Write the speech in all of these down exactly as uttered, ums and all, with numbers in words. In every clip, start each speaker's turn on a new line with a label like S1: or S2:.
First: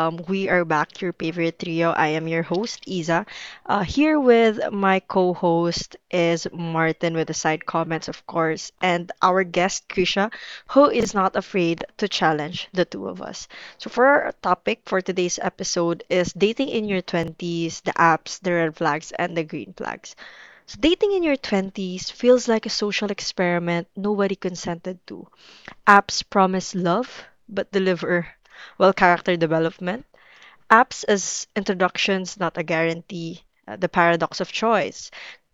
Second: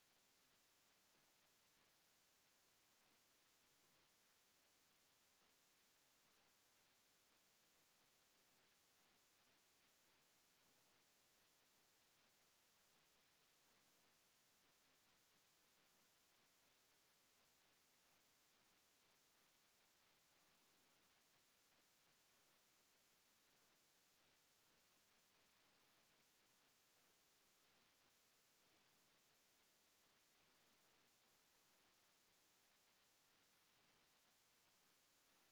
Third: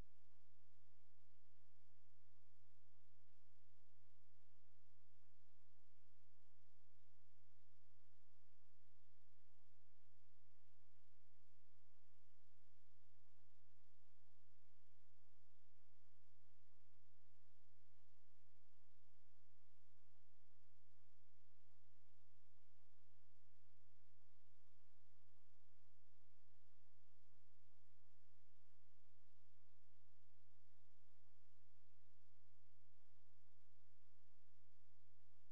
S1: Um, we are back, your favorite trio. I am your host, Isa. Uh, here with my co-host is Martin with the side comments, of course, and our guest, Krisha, who is not afraid to challenge the two of us. So for our topic for today's episode is dating in your twenties, the apps, the red flags, and the green flags. So dating in your twenties feels like a social experiment nobody consented to. Apps promise love but deliver, well, character development. Apps as introductions, not a guarantee. Uh, the paradox of choice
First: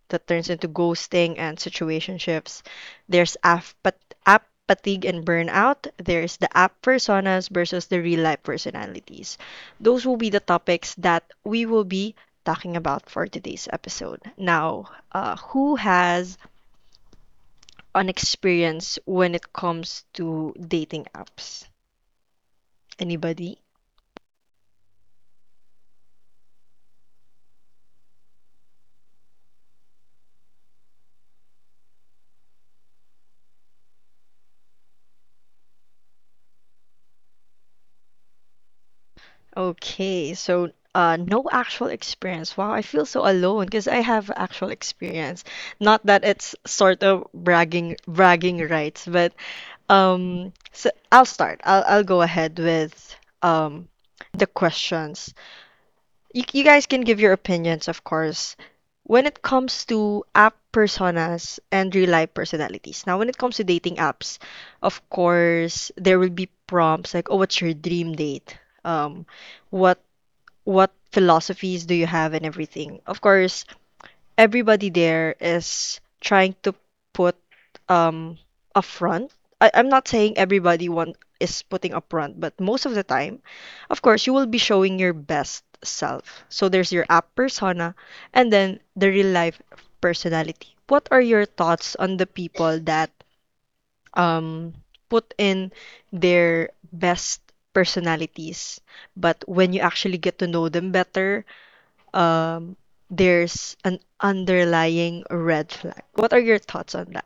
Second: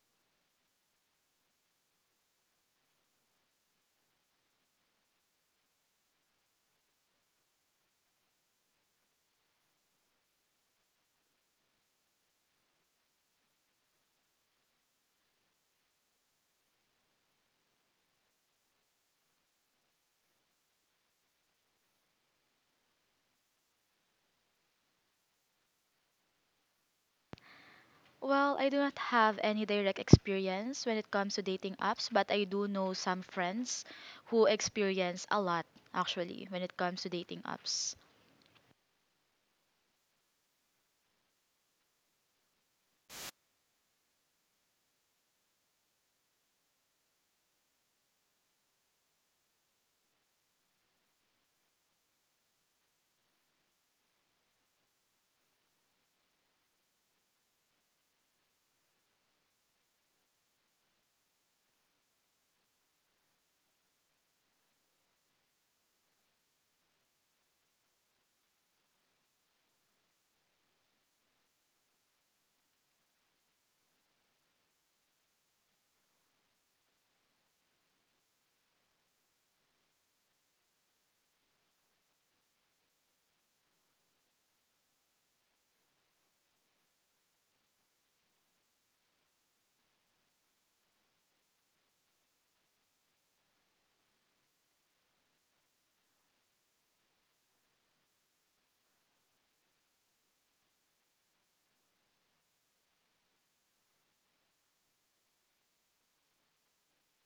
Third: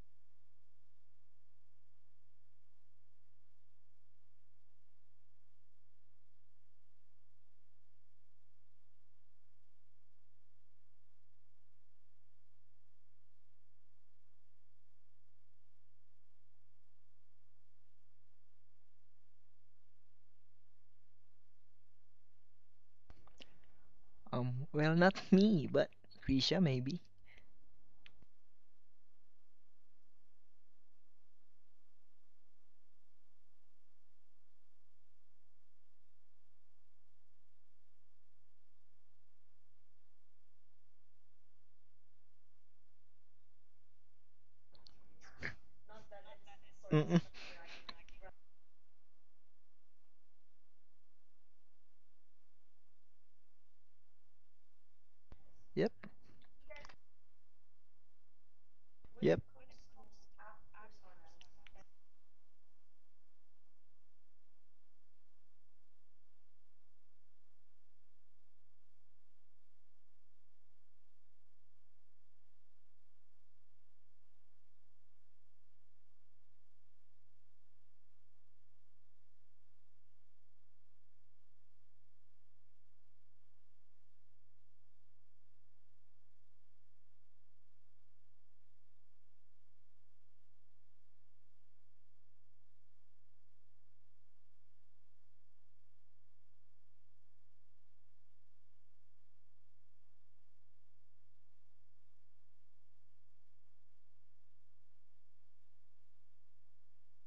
S1: that turns into ghosting and situationships. There's app, but App fatigue and burnout. There's the app personas versus the real life personalities. Those will be the topics that we will be talking about for today's episode. Now, uh, who has an experience when it comes to dating apps? Anybody?
S2: Um, well, not me, but Risha maybe.
S3: Well, I do not have any direct experience when it comes to dating apps, but I do know some friends who experience a lot actually when it comes to dating apps.
S1: Okay, so uh, no actual experience. Wow, I feel so alone because I have actual experience. Not that it's sort
S2: Mm-mm.
S1: of bragging bragging rights, but um, so I'll start. I'll I'll go ahead with um the questions.
S2: Yep.
S1: you, you guys can give your opinions, of course. When
S2: Yep.
S1: it comes to app personas and real life personalities. Now, when it comes to dating apps, of course, there will be prompts like, "Oh, what's your dream date?" Um, what what philosophies do you have and everything. Of course, everybody there is trying to put um upfront. I, I'm not saying everybody want is putting upfront, but most of the time, of course, you will be showing your best self. So there's your app persona and then the real life personality. What are your thoughts on the people that um put in their best personalities, but when you actually get to know them better, um there's an underlying red flag. What are your thoughts on that?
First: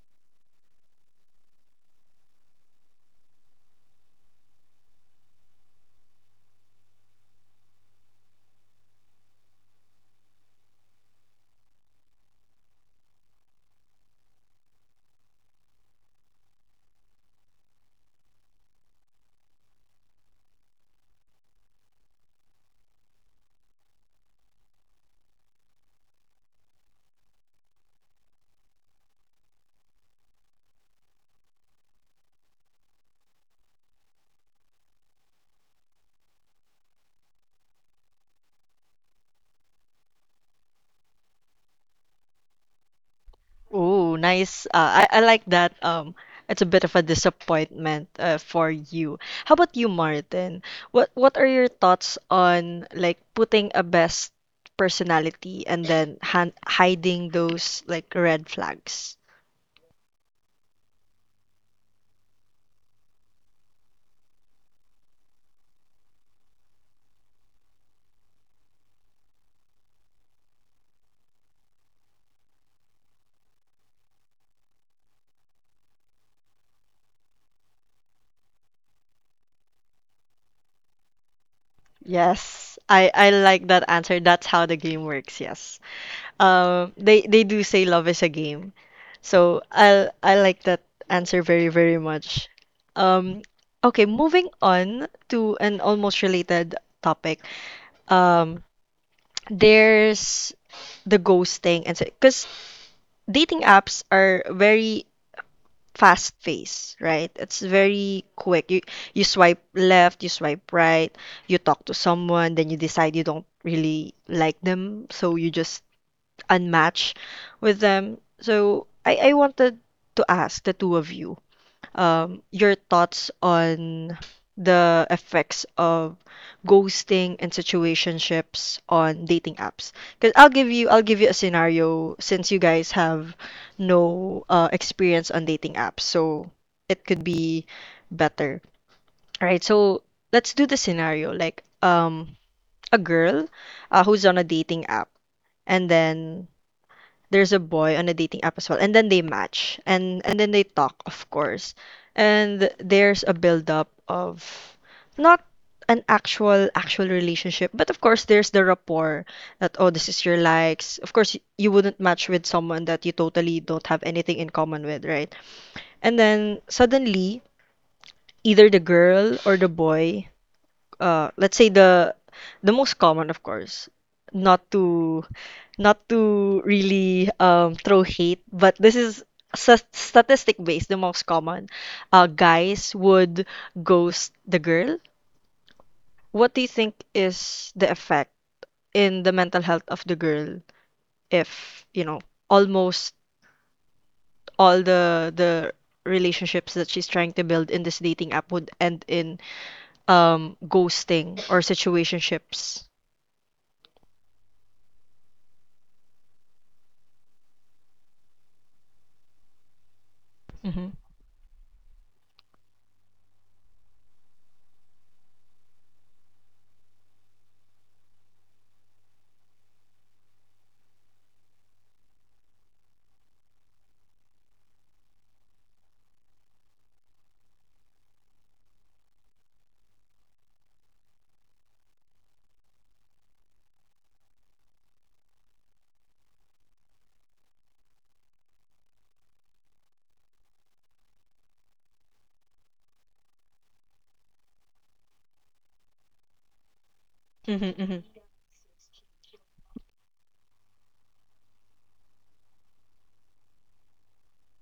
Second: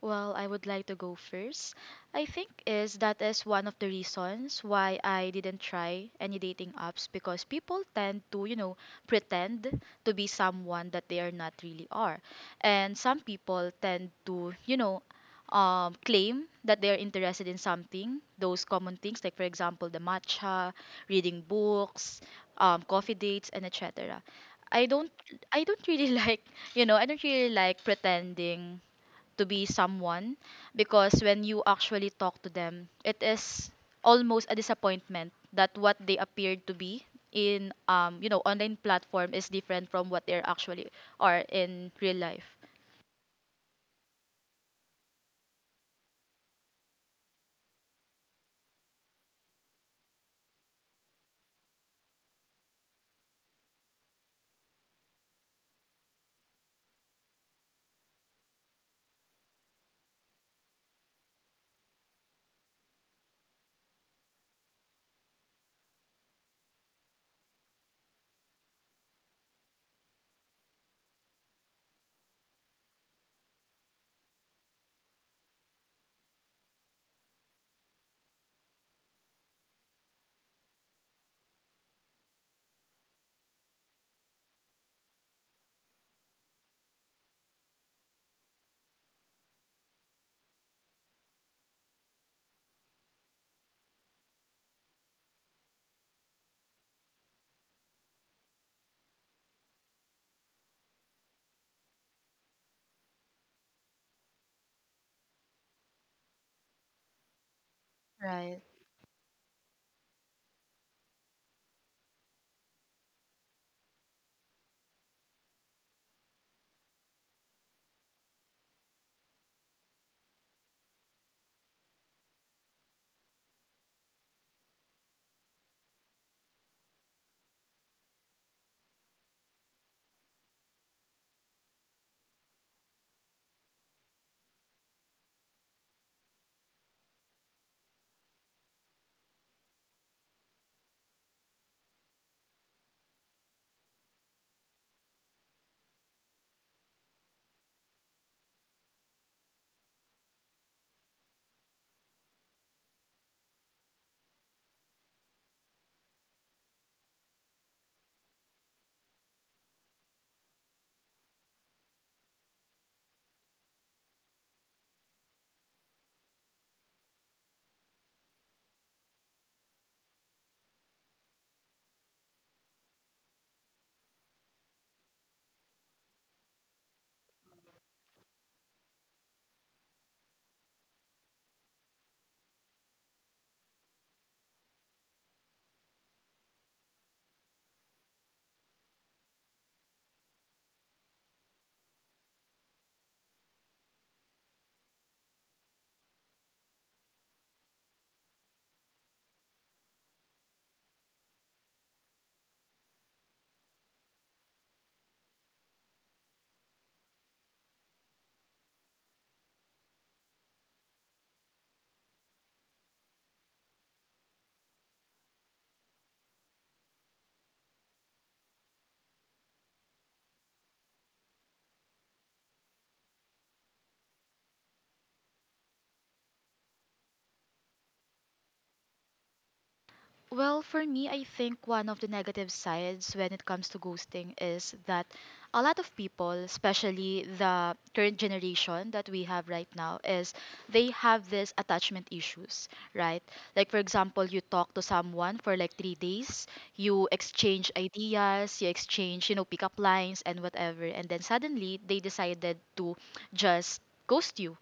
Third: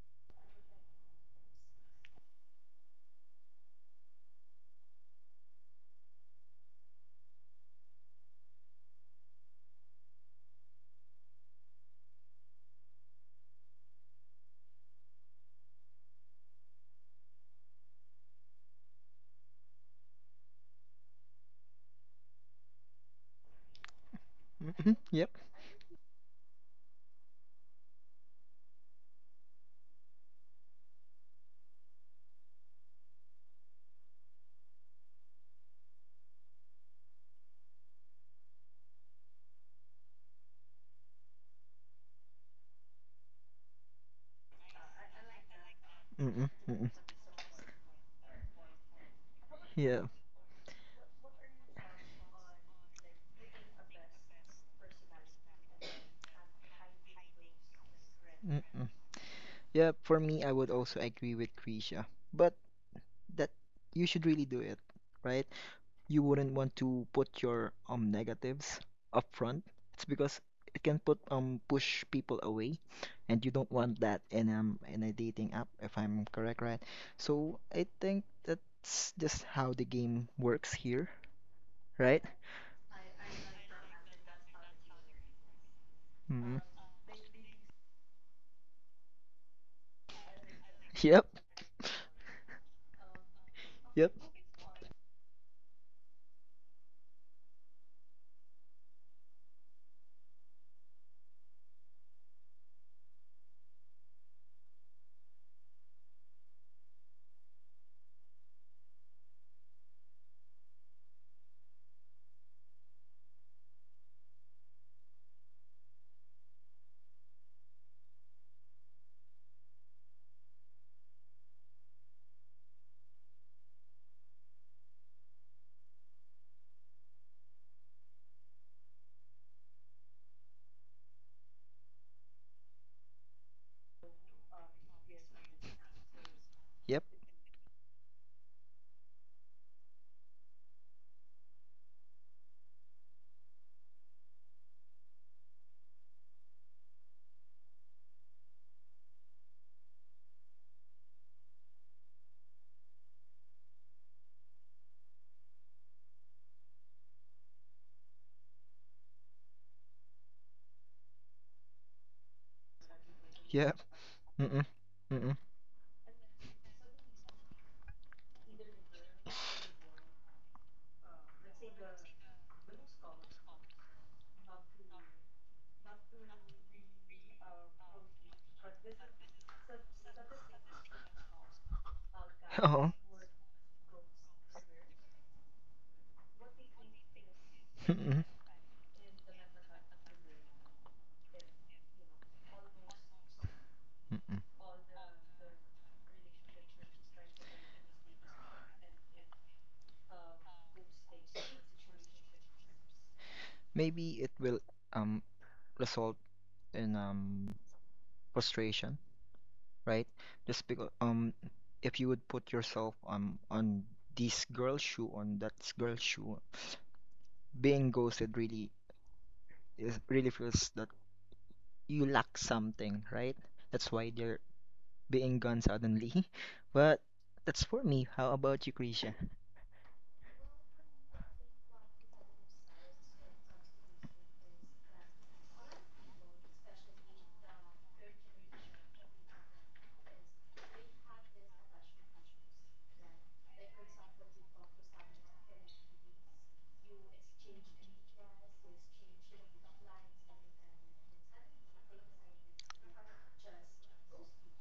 S3: Well, I would like to go first. I think is that is one of the reasons why I didn't try any dating apps because people tend to, you know, pretend to be someone that they are not really are. And some people tend to, you know, um, claim that they are interested in something, those common things like for example the matcha, reading books, um, coffee dates and et cetera. I
S2: Mm-mm.
S3: don't
S2: Yep.
S3: I don't really like, you know, I don't really like pretending to be someone because when you actually talk to them, it is almost a disappointment that what they appeared to be in um you know online platform is different from what they actually are in real life.
S1: Ooh, nice. Uh, I, I like that. Um,
S2: Mm-mm.
S1: it's a bit
S2: Mm-mm.
S1: of a disappointment uh, for you. How about you,
S2: Yeah.
S1: Martin? What what are your thoughts on like putting a best personality and then han hiding those like red
S2: Mm-mm.
S1: flags?
S2: Yeah. For me, I would also agree with Risha, but that you should really do it, right? You wouldn't want to put your um negatives up front. It's because it can put um push people away, and you don't want that in um in a dating app, if I'm correct, right? So I think that's just how the game works here, right?
S1: Yes, I I like that answer. That's how the game works. Yes.
S2: Mm.
S1: Um, they they do say love is a game. So I I like that
S2: Yep.
S1: answer very, very much. Um, okay,
S2: Yep.
S1: moving on to an almost related topic. Um, there's the ghosting and because dating apps are very fast paced, right? It's very quick. You you swipe left, you swipe right, you talk to someone, then you decide you don't really like them, so you just unmatched with them. So I, I wanted to ask the two of you um, your thoughts on the effects of ghosting and situationships on dating apps. Because I'll give you I'll give you a scenario since you guys have no uh, experience on dating apps, so it
S2: Yep.
S1: could be better. All right, so let's do the scenario like um a girl uh, who's on a dating app and then there's a boy on a dating app as well and then they match and and then they talk of course and there's a build up of not an actual actual relationship but of course there's the rapport that oh this is your likes of course y- you wouldn't match with someone that you totally
S2: Yep.
S1: don't have anything in
S2: Mm-mm.
S1: common with, right?
S2: Mm-mm.
S1: And then suddenly either the girl or the boy uh let's say the the most common of course not to not to really um, throw hate, but this is s- statistic based, the most common. Uh,
S2: Oh.
S1: guys would ghost the girl. What do you think is the
S2: Mm-mm.
S1: effect in the mental health of the girl if, you know, almost
S2: Mm-mm.
S1: all the the relationships that she's trying to build in this dating app would end in um ghosting or situationships?
S2: Maybe it will um result in um frustration. Right? Just
S1: Mm-hmm.
S2: because um, if you would put yourself um on this girl's shoe, on that girl's shoe, being ghosted really is really feels that you lack something, right? That's why they're being gone suddenly. But that's for me. How about you, Krisha?
S3: Well, for me, I think one of the negative sides when it comes to ghosting is that a lot of people, especially the current generation that we have right now, is they have this attachment issues, right? Like for example, you talk to someone for like three days, you
S1: Mm-hmm,
S3: exchange
S1: mm-hmm.
S3: ideas, you exchange, you know, pickup lines and whatever, and then suddenly they decided to just ghost you.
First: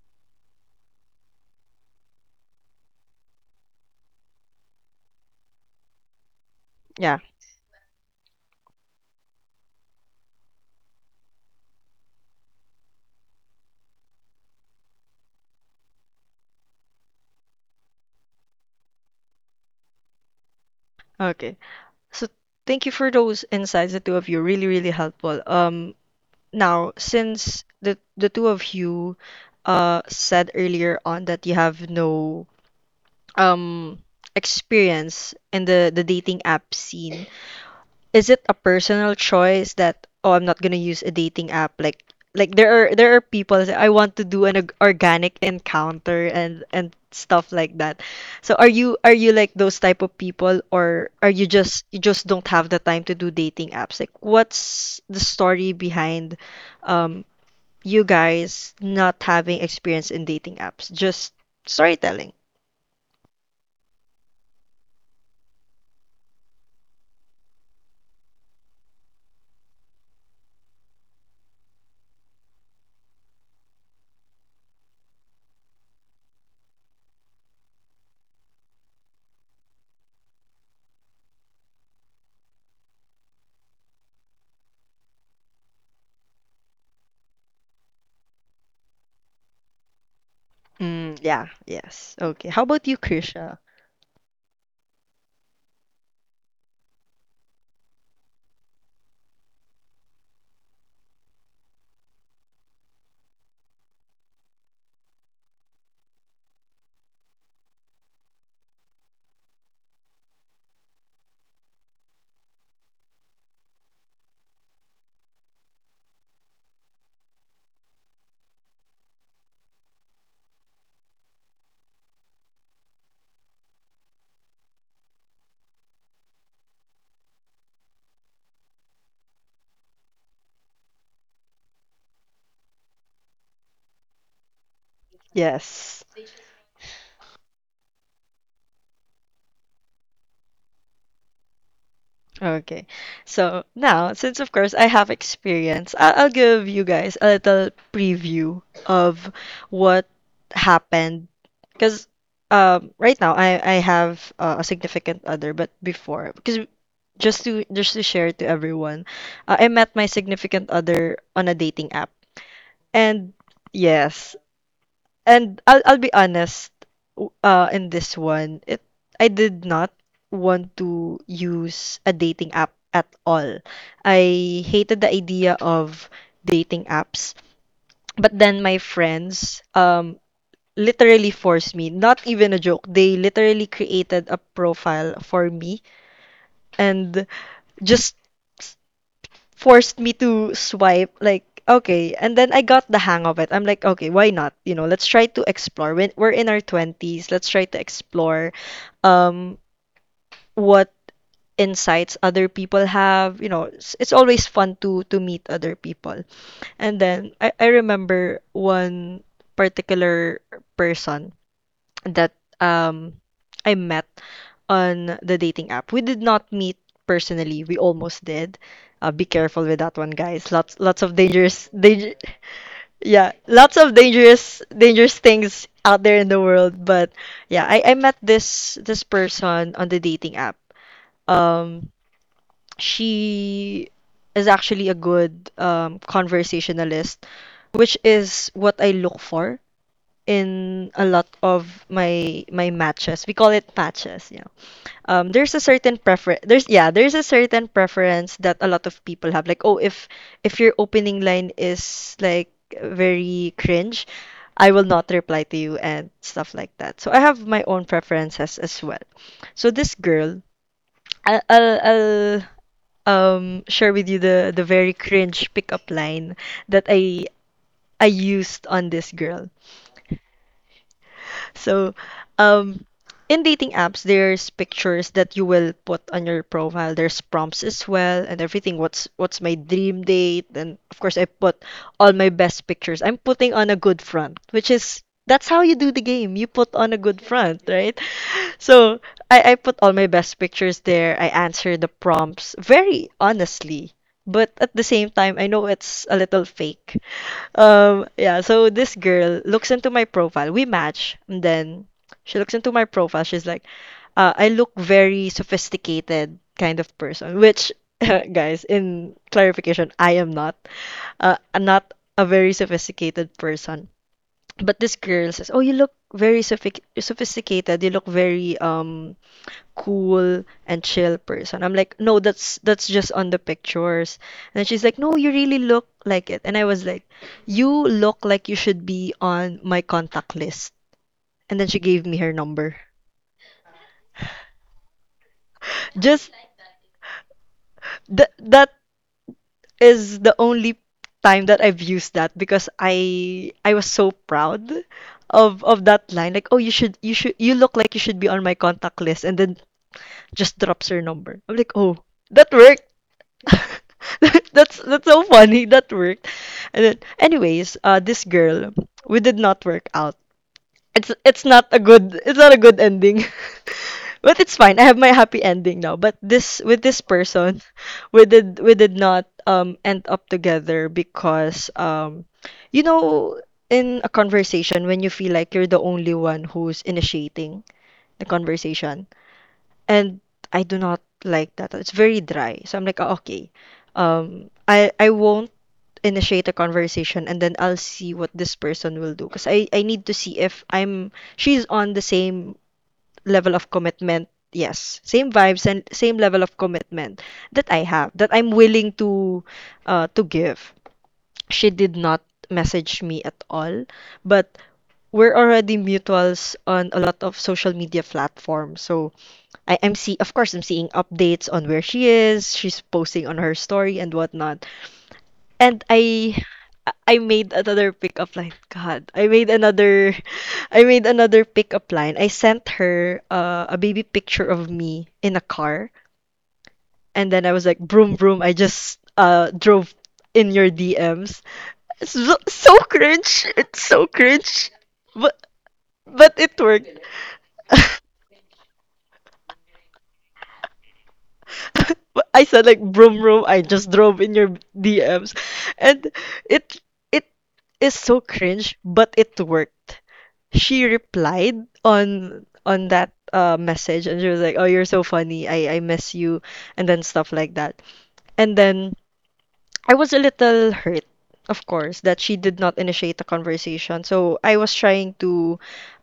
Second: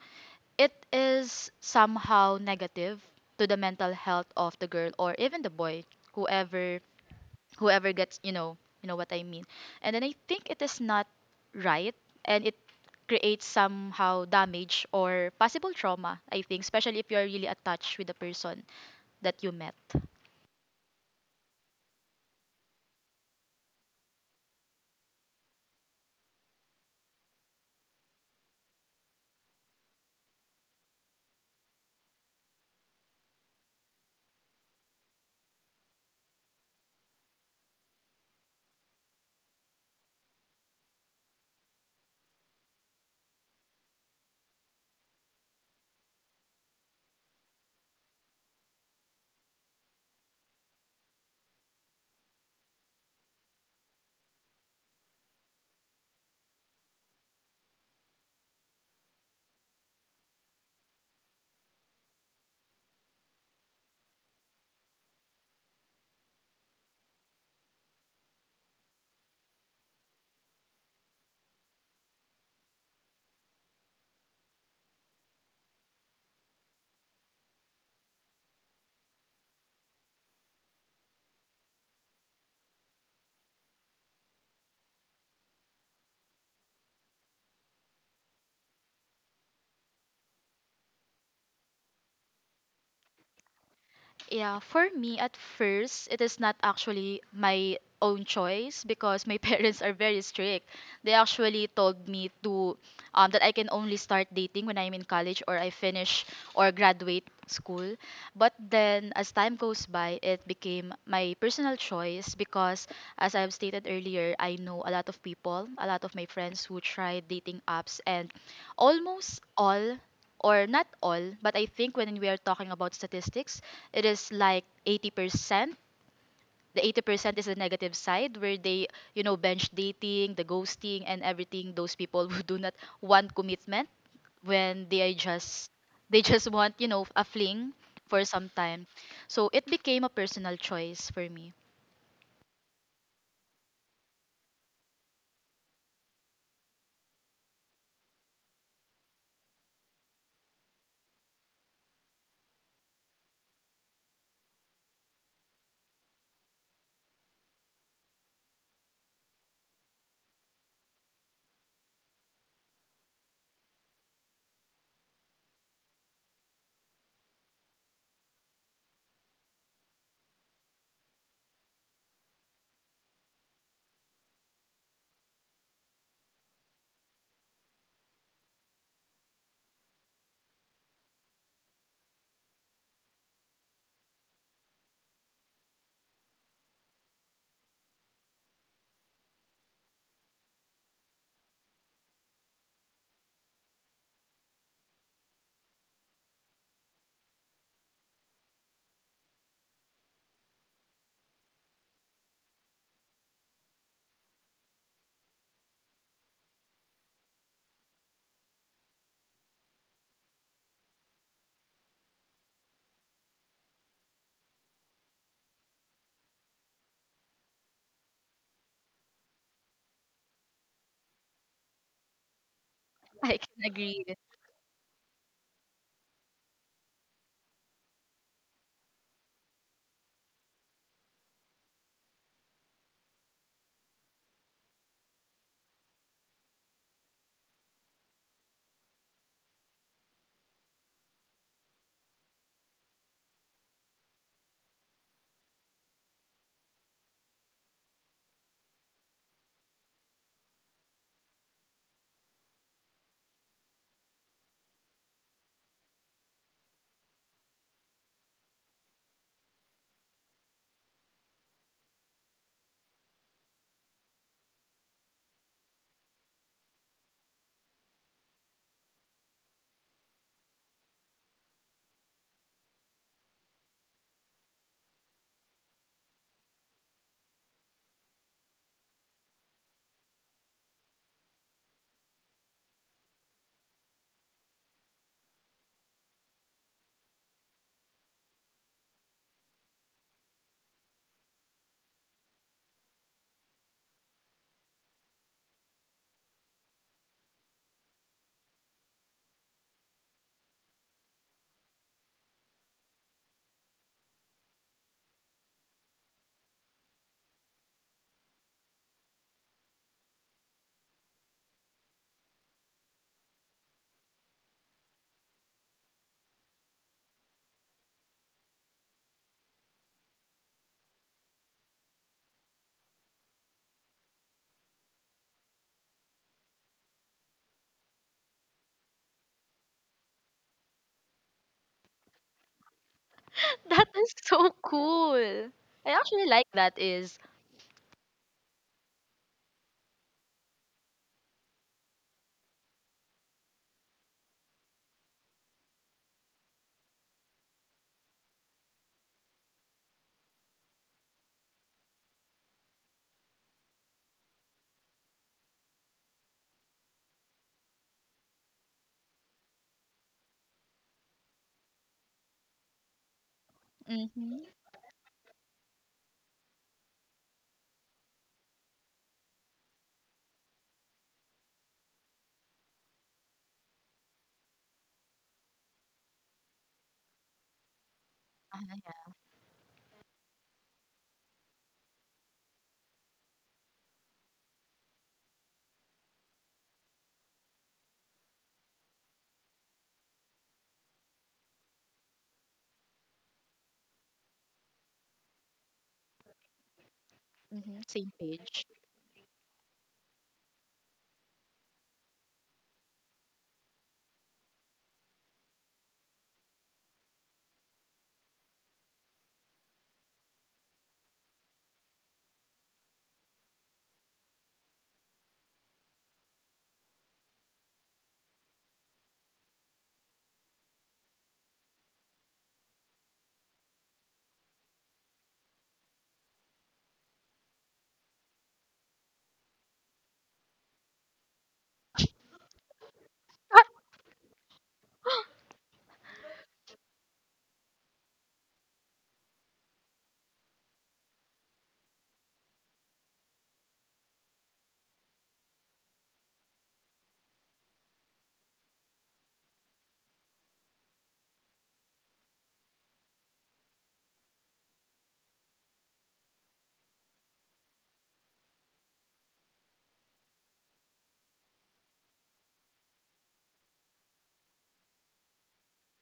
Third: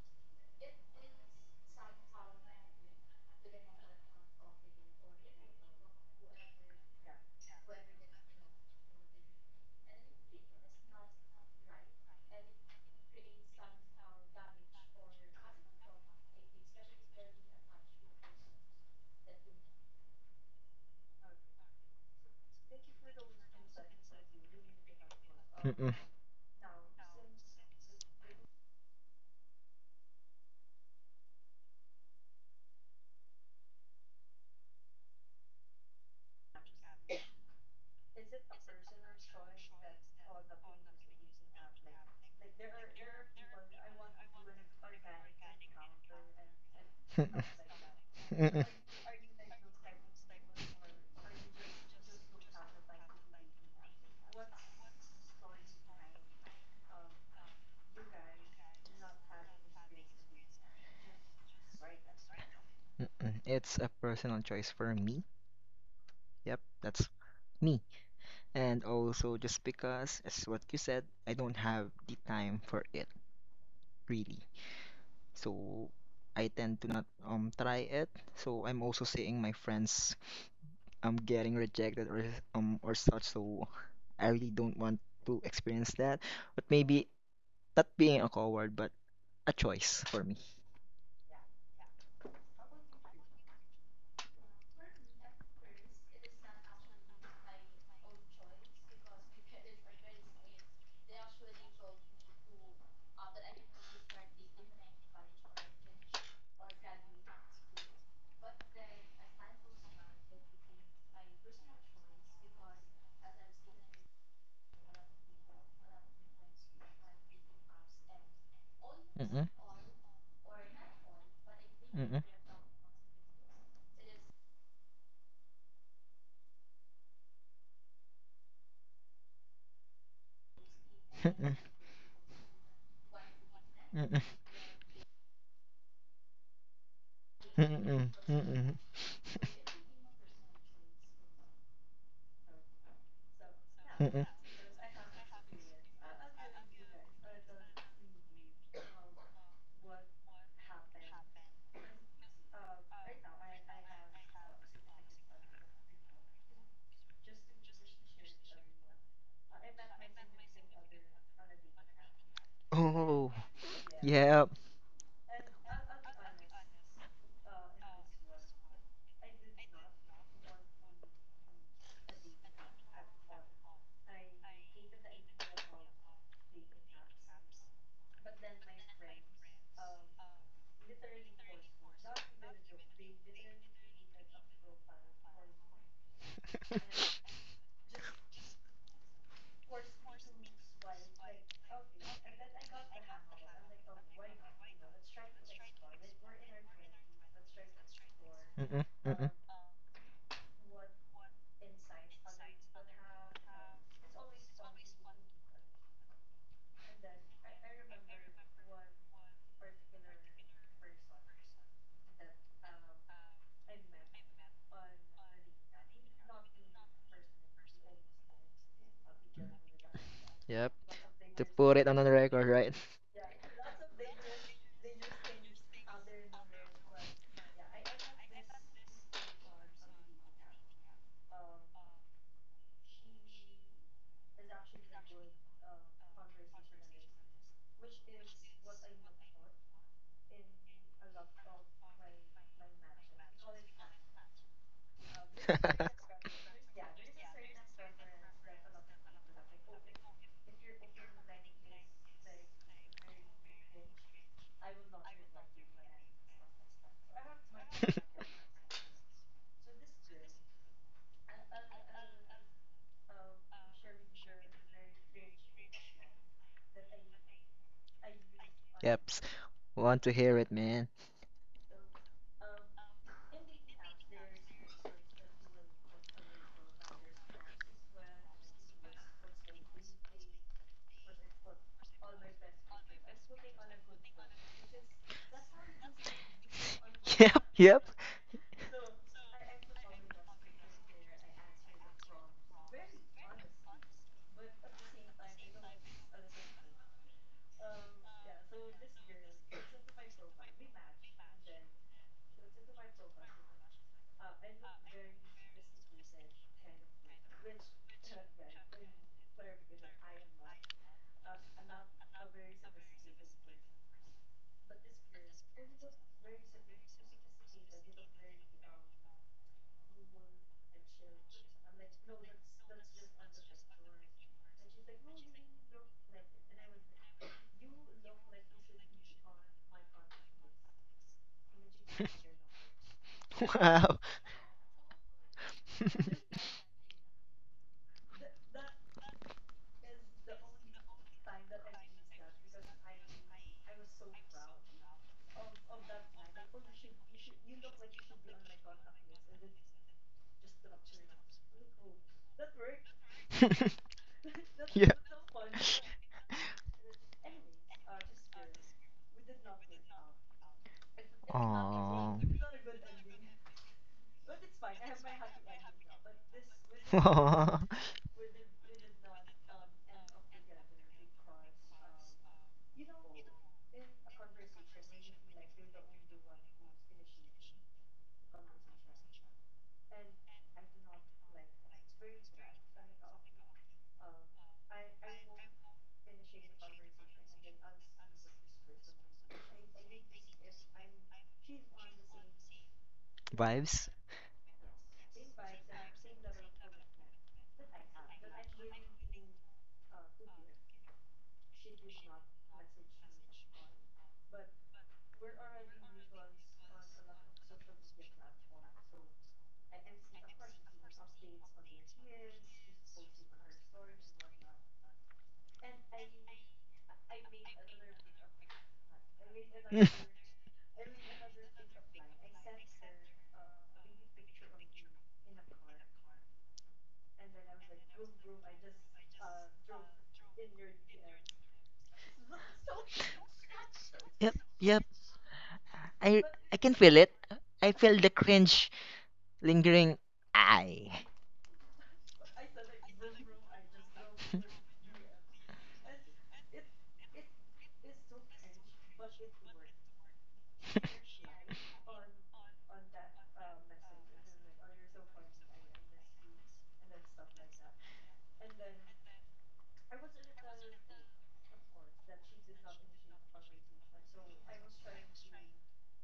S3: It is somehow negative to the mental health of the girl or even the boy, whoever
S1: Yeah.
S3: whoever gets, you know, you know what I mean. And then I think it is not right, and it creates somehow damage or possible trauma, I think, especially if you're really attached with the person that you met.
S1: Okay. So thank you for those insights, the two of you. Really, really helpful.
S2: Mm-mm.
S1: Um, now, since the the two of you uh said earlier on that you have no um experience in the the dating app scene, is it a personal choice that oh I'm not gonna use a dating app like like there are there are people that say, I want to do an org- organic encounter and and stuff like that.
S2: Mm-mm.
S1: So
S2: Mm-mm.
S1: are you are you like those type of people or are you just you just don't have the time to do dating apps? Like what's the story behind um you guys not having experience in dating apps? Just storytelling.
S2: Mm-mm. It's a personal choice for me. Yep, that's me. And also, just because, as what you said, I don't have the time for it, really. So, I tend to not um try it. So, I'm also seeing my friends um getting rejected or um or such. So, I really don't want to experience that. But maybe not being a coward, but a choice for me.
S1: Mm, yeah, yes. Okay. How about you, Krisha?
S3: Yeah, for me at first, it is not actually my own choice because my parents are very strict. They actually told me to um, that I can only start dating when I'm in college or I finish or graduate school. But then as time goes by, it became my personal choice because as I've stated earlier, I know a lot of people, a lot of my friends who tried dating apps and almost
S2: Mm-mm.
S3: all or not all, but I think when
S2: Mm-mm.
S3: we are talking about statistics, it is like eighty percent. The eighty percent is the negative side where they, you know, bench dating, the ghosting and
S2: Mm-mm.
S3: everything, those people who do not want commitment
S2: Mm-mm.
S3: when they are just
S1: Yes.
S3: they just want, you know, a fling
S2: Mm-mm,
S3: for some
S2: mm-mm,
S3: time. So it became a personal choice for me.
S1: Okay. So now,
S2: mm-mm.
S1: since of course I have experience, I- I'll give you guys a little preview of what happened. Because um, right now I I have uh, a significant other, but before, because just to just to share to everyone, uh, I met my significant other on a dating app,
S2: Oh,
S1: and yes,
S2: yeah.
S1: and I'll I'll be honest, w- uh, in this one, it I did not want to use a dating app at all. I hated the idea of dating apps. But then my friends um literally forced me, not even a joke. They literally created a profile for me and just forced me to swipe like okay and then I got the hang of it. I'm like okay, why not, you know, let's try to explore when we're in our twenties. Let's try to explore
S2: Mm-mm, mm-mm.
S1: um what insights other people have. You know it's, it's always fun to to meet other people and then I, I remember one particular person that um I met on the dating app. We did not meet personally. We almost did. Uh, be careful with that one, guys.
S2: Yep.
S1: Lots lots of
S2: To
S1: dangerous
S2: put it on the
S1: danger
S2: record, right?
S1: yeah,
S3: I can
S1: lots of
S3: agree.
S1: dangerous dangerous things out there in the world. But yeah, I, I met this this person on the dating app. Um she is actually a good um conversationalist, which is what I look for in a lot of my my matches. We call it patches, yeah. Um, there's a certain preference. There's yeah, there's a certain preference that a lot of people have. Like, oh, if if your opening line is like very cringe, I will not reply to you and stuff like that. So I have my own preferences as well. So this girl, I- I'll I'll um share with you the the very cringe pickup line that I I used on
S2: Yep.
S1: this girl.
S2: Want to hear it, man.
S1: So, um, in dating apps, there's pictures that you will put on your profile. There's prompts as well and everything. What's what's my dream date? And of course, I put all my best pictures. I'm putting on a good front, which is that's how you do the game. You put on a good
S2: Yep,
S1: front,
S2: yep.
S1: right? So I, I put all my best pictures there. I answer the prompts very honestly, but at the same time, I know it's a little fake um, yeah, so this girl looks into my profile. We match, and then she looks into my profile. She's like, uh, I look very sophisticated kind of person, which, guys, in clarification, I am not. Uh, I'm not a very sophisticated person. But this girl says, "Oh, you look very sophi sophisticated. You look very um cool and chill person. I'm like, no, that's that's just on the pictures. And she's like, no, you really look like it. And I was like, you look like you should be on my contact list. And then she gave me her number.
S3: That
S2: Wow.
S3: is so cool. I actually
S1: Just
S3: like that is
S1: th- that is the only time that I've used that because I I was so proud of of that line. Like, oh, you should you should you look like you should be on my contact list, and then just drops her number. I'm like, oh, that worked. that's
S2: Yeah.
S1: that's so funny. That worked. And then, anyways, uh, this girl, we did not work out. It's it's not a good
S2: Aw.
S1: it's not a good ending. But
S3: mm-hmm,
S1: it's fine. I have my happy ending now. But this with this
S2: Aw.
S1: person, we did we did not um end up together because um you know in a conversation when you feel like you're the only one who's initiating the conversation and I do not like that. It's very dry. So I'm like, "Oh, okay, um, I I won't initiate a conversation, and then I'll see what this person will do, because I I need to see if I'm she's on the same level of
S2: Vibes.
S1: commitment. Yes, same vibes and same level of commitment that
S3: mm-hmm,
S1: I have,
S3: same
S1: that I'm
S3: page.
S1: willing to uh to give. She did not message me at all, but we're already mutuals on a lot of social media platforms. So I, I'm see of course I'm seeing updates on where she is. She's posting on her story and whatnot. And I I made another pickup line. God, I made another I made another pickup line. I sent her uh, a baby picture of me in a car, and then I was like, broom broom, I just uh drove in your D Ms. So, so cringe. It's so
S2: Yep,
S1: cringe.
S2: yep.
S1: But
S2: I
S1: but
S2: I
S1: it
S2: can feel
S1: worked.
S2: it. I feel the cringe lingering. I.
S1: I said, like, broom room. I just drove in your D Ms, and it it is so cringe, but it worked. She replied on on that uh message, and she was like, "Oh, you're so funny. I I miss you," and then stuff like that. And then I was a little hurt, of course, that she did not initiate the conversation. So I was trying to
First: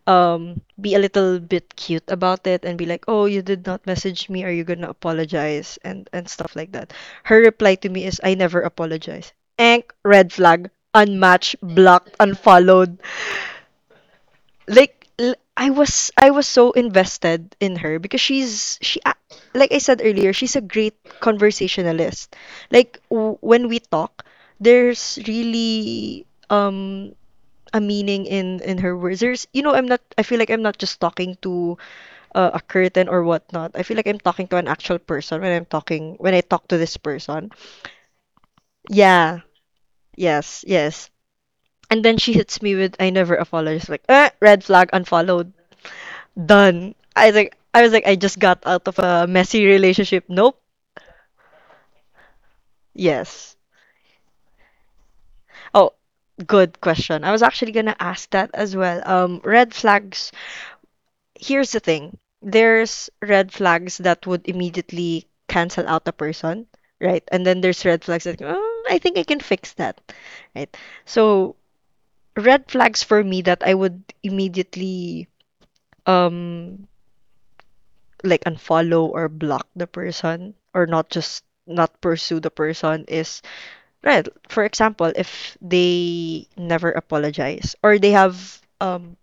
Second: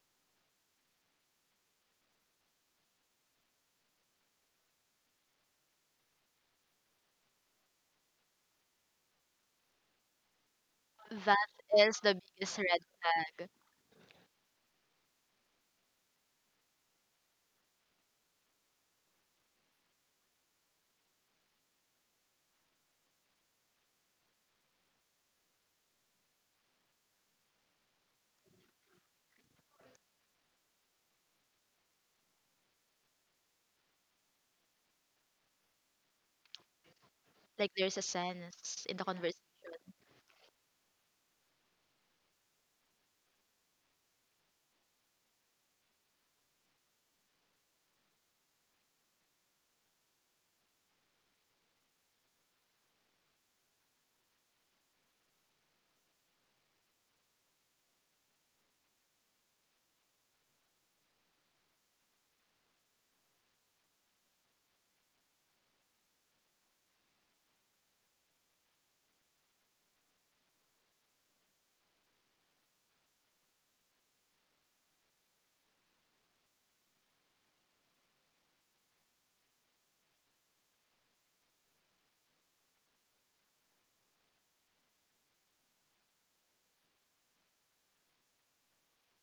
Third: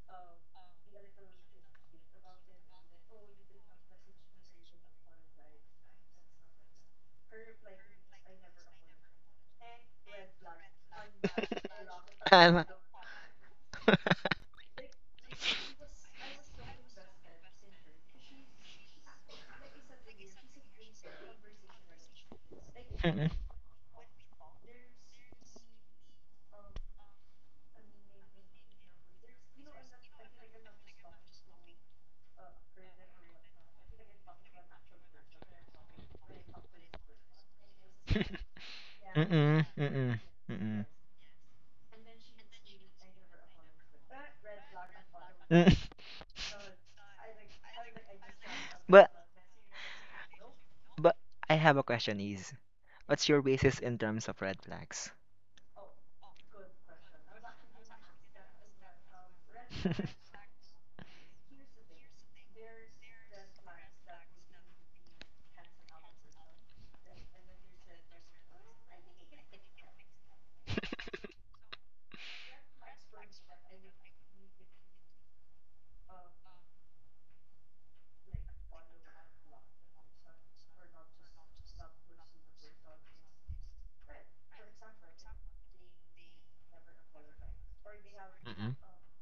S1: um be a little bit cute about it and be like, "Oh, you did not message me. Are you gonna apologize?" and and stuff like that. Her reply to me is, "I never apologize." Ank, red flag,
S3: That
S1: unmatched,
S3: is
S1: blocked,
S3: the biggest
S2: I'm.
S3: red
S1: unfollowed.
S3: flag.
S1: Like, l- I was I was so invested in her because she's she a- like I said earlier, she's a great conversationalist. Like,
S2: Mm-mm.
S1: w- when we talk, there's really um a meaning in in her words. There's, you know I'm not, I feel like I'm not just talking to uh, a curtain or whatnot. I feel like I'm talking to an actual person when I'm talking when I talk to this person.
S3: Like there's a sense in the conversation.
S1: Yeah.
S2: Mm-mm. Mm-mm.
S1: Yes.
S2: Mm-mm.
S1: Yes. And then she hits me with, I never apologize. Like, eh, red flag, unfollowed.
S2: Mm.
S1: Done. I Like, I was like, I just got out of
S2: But
S1: a messy relationship. Nope.
S2: but I have a question is, what's your
S1: Yes.
S2: basis in terms of red flags?
S1: Oh, good question. I was actually gonna ask that as well. Um, red flags. Here's the thing. There's red flags that would immediately cancel out a person, right? And then there's red flags that, oh, I think I can fix that, right? So red flags for me that I would immediately um like unfollow or block the person or not just not pursue the person is. Right. For example, if they never apologize, or they have um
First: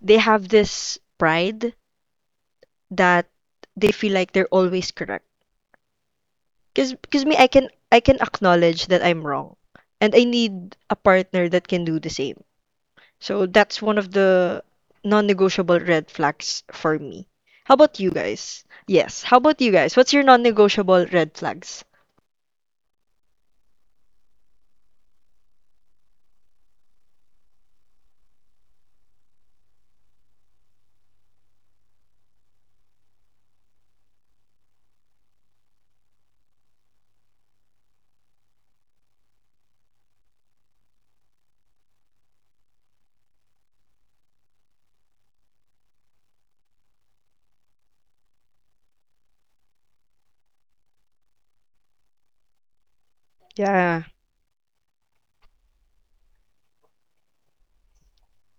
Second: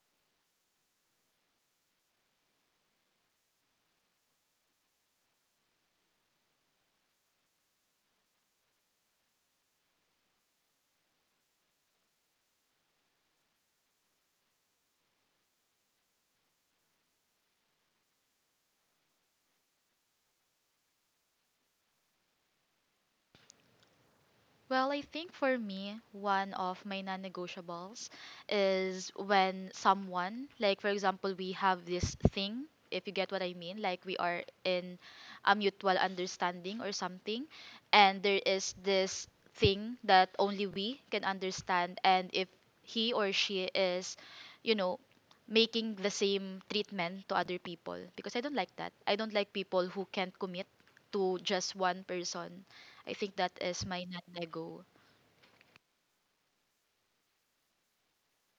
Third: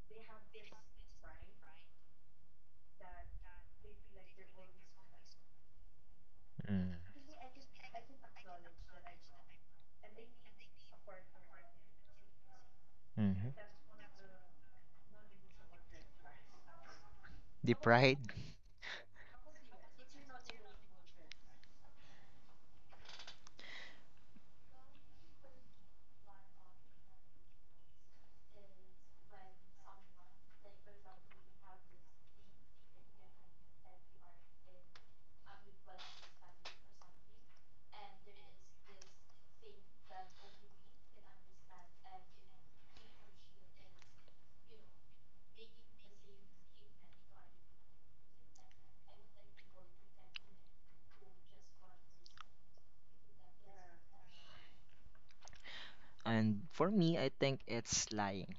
S1: they have this pride that they feel like they're always correct. Cause,
S2: Mm-mm.
S1: 'cause me, I can I can acknowledge that I'm wrong, and I need a partner that can do the same. So
S2: Mm.
S1: that's one of the non-negotiable red flags for me.
S2: The
S1: How about you
S2: pride?
S1: guys? Yes. How about you guys? What's your non-negotiable red flags?
S3: Well, I think for me, one of my non negotiables is when someone, like for example, we have this thing, if you get what I mean, like we are in a mutual understanding or something, and there is this thing that only we can understand, and if he or she is, you know, making the same treatment to other people, because I don't like that. I don't like people who can't commit to just one person. I think that is
S1: Yeah.
S3: my not nego.
S2: And for me, I think it's lying,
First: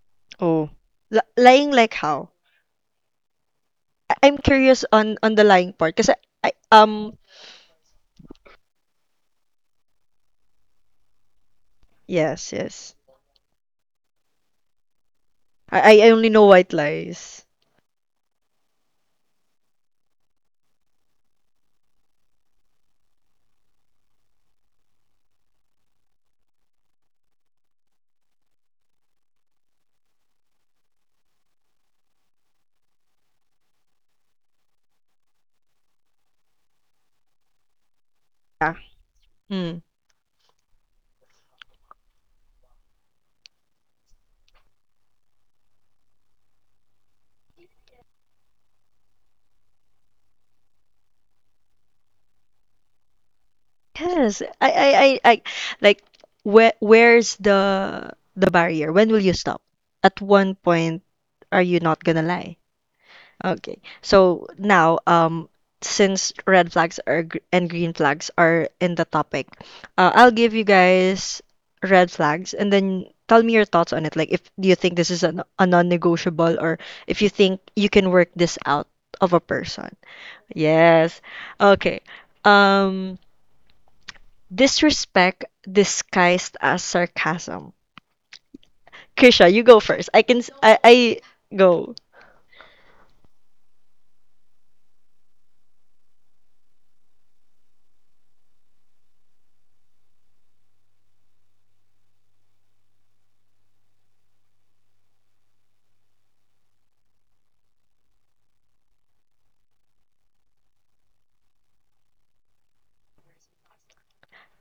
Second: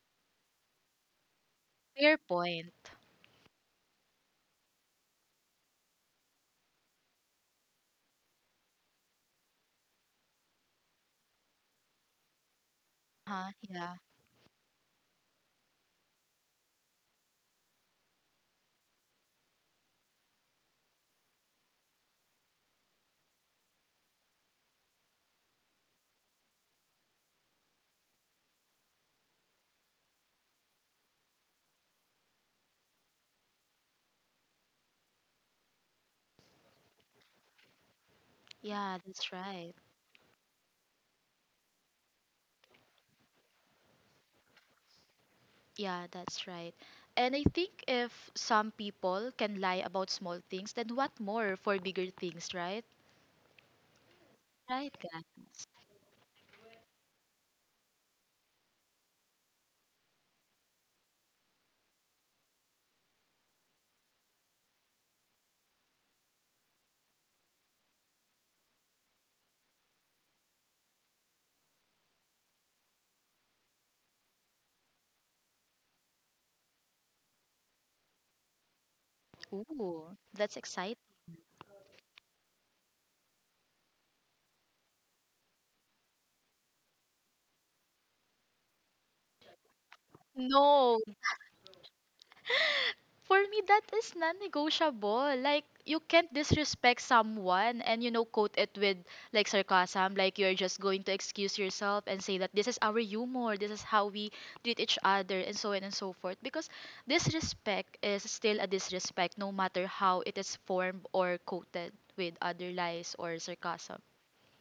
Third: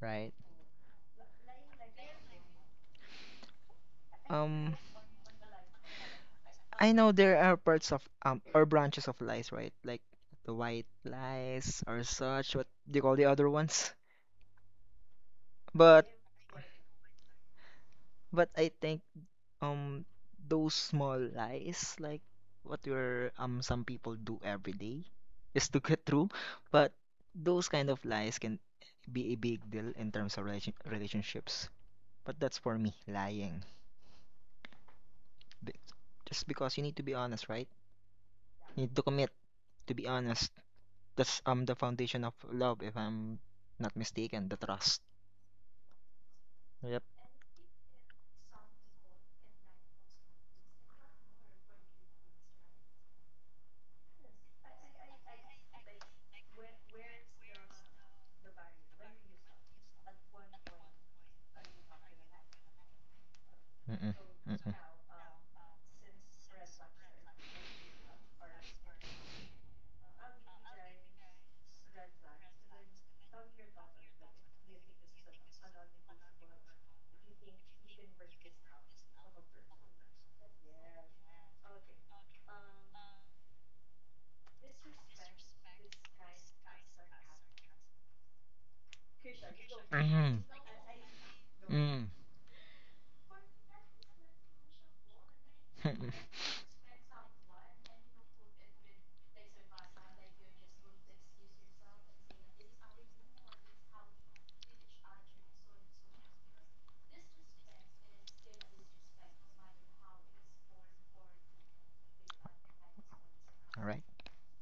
S2: right?
S1: Oh. L lying like
S3: Fair
S1: how?
S3: point.
S1: I- I'm
S2: Um,
S1: curious on on the lying part because I, I
S2: I know
S1: um
S2: there are parts of um or branches of lies, right? Like the white lies or
S1: yes,
S2: such, what
S1: yes,
S2: do you call the other
S3: Huh?
S2: ones?
S3: Yeah.
S1: I
S2: But
S1: I only know white lies.
S2: but I think um those small lies, like what your um some people do every day, is to get through. But those kind of lies can be a big deal in terms of relation relationships. But that's for me, lying. Be- Just because you need to be honest, right?
S1: Yeah.
S2: You need
S3: Yeah,
S2: to commit
S3: that's right.
S1: Mm.
S2: to be honest. That's um the foundation of love, if I'm not mistaken, the trust.
S3: Yeah, that's right.
S2: Yep.
S3: And I think if some people can lie about small things, then what more for bigger things, right?
S1: Yes. I I
S3: Right,
S1: I, I
S3: guys.
S1: like, where where's the the barrier? When will you stop? At one point, are you not gonna lie? Okay.
S2: Mm-mm,
S1: So
S2: mm-mm.
S1: now, um, since red flags are gr- and green flags are in the topic, uh, I'll give you guys red flags and then tell me your thoughts on it. Like, if do you think this is an, a non-negotiable, or if you think you can work this out of a person.
S3: Ooh, that's exciting.
S1: Yes. Okay. Um, disrespect disguised as sarcasm. Krisha, you go first. I
S2: Mm-hmm.
S1: can s- I
S3: No.
S1: I go.
S2: Mm.
S3: For me, that is non-negotiable. Like, you
S2: Mm-mm.
S3: can't disrespect someone and, you know, quote it with, like, sarcasm. Like, you're just going to excuse yourself and say that this is our humor, this is how we treat each other, and so on and so forth. Because disrespect is still a disrespect, no matter how it is formed or quoted with other lies or
S2: All
S3: sarcasm.
S2: right.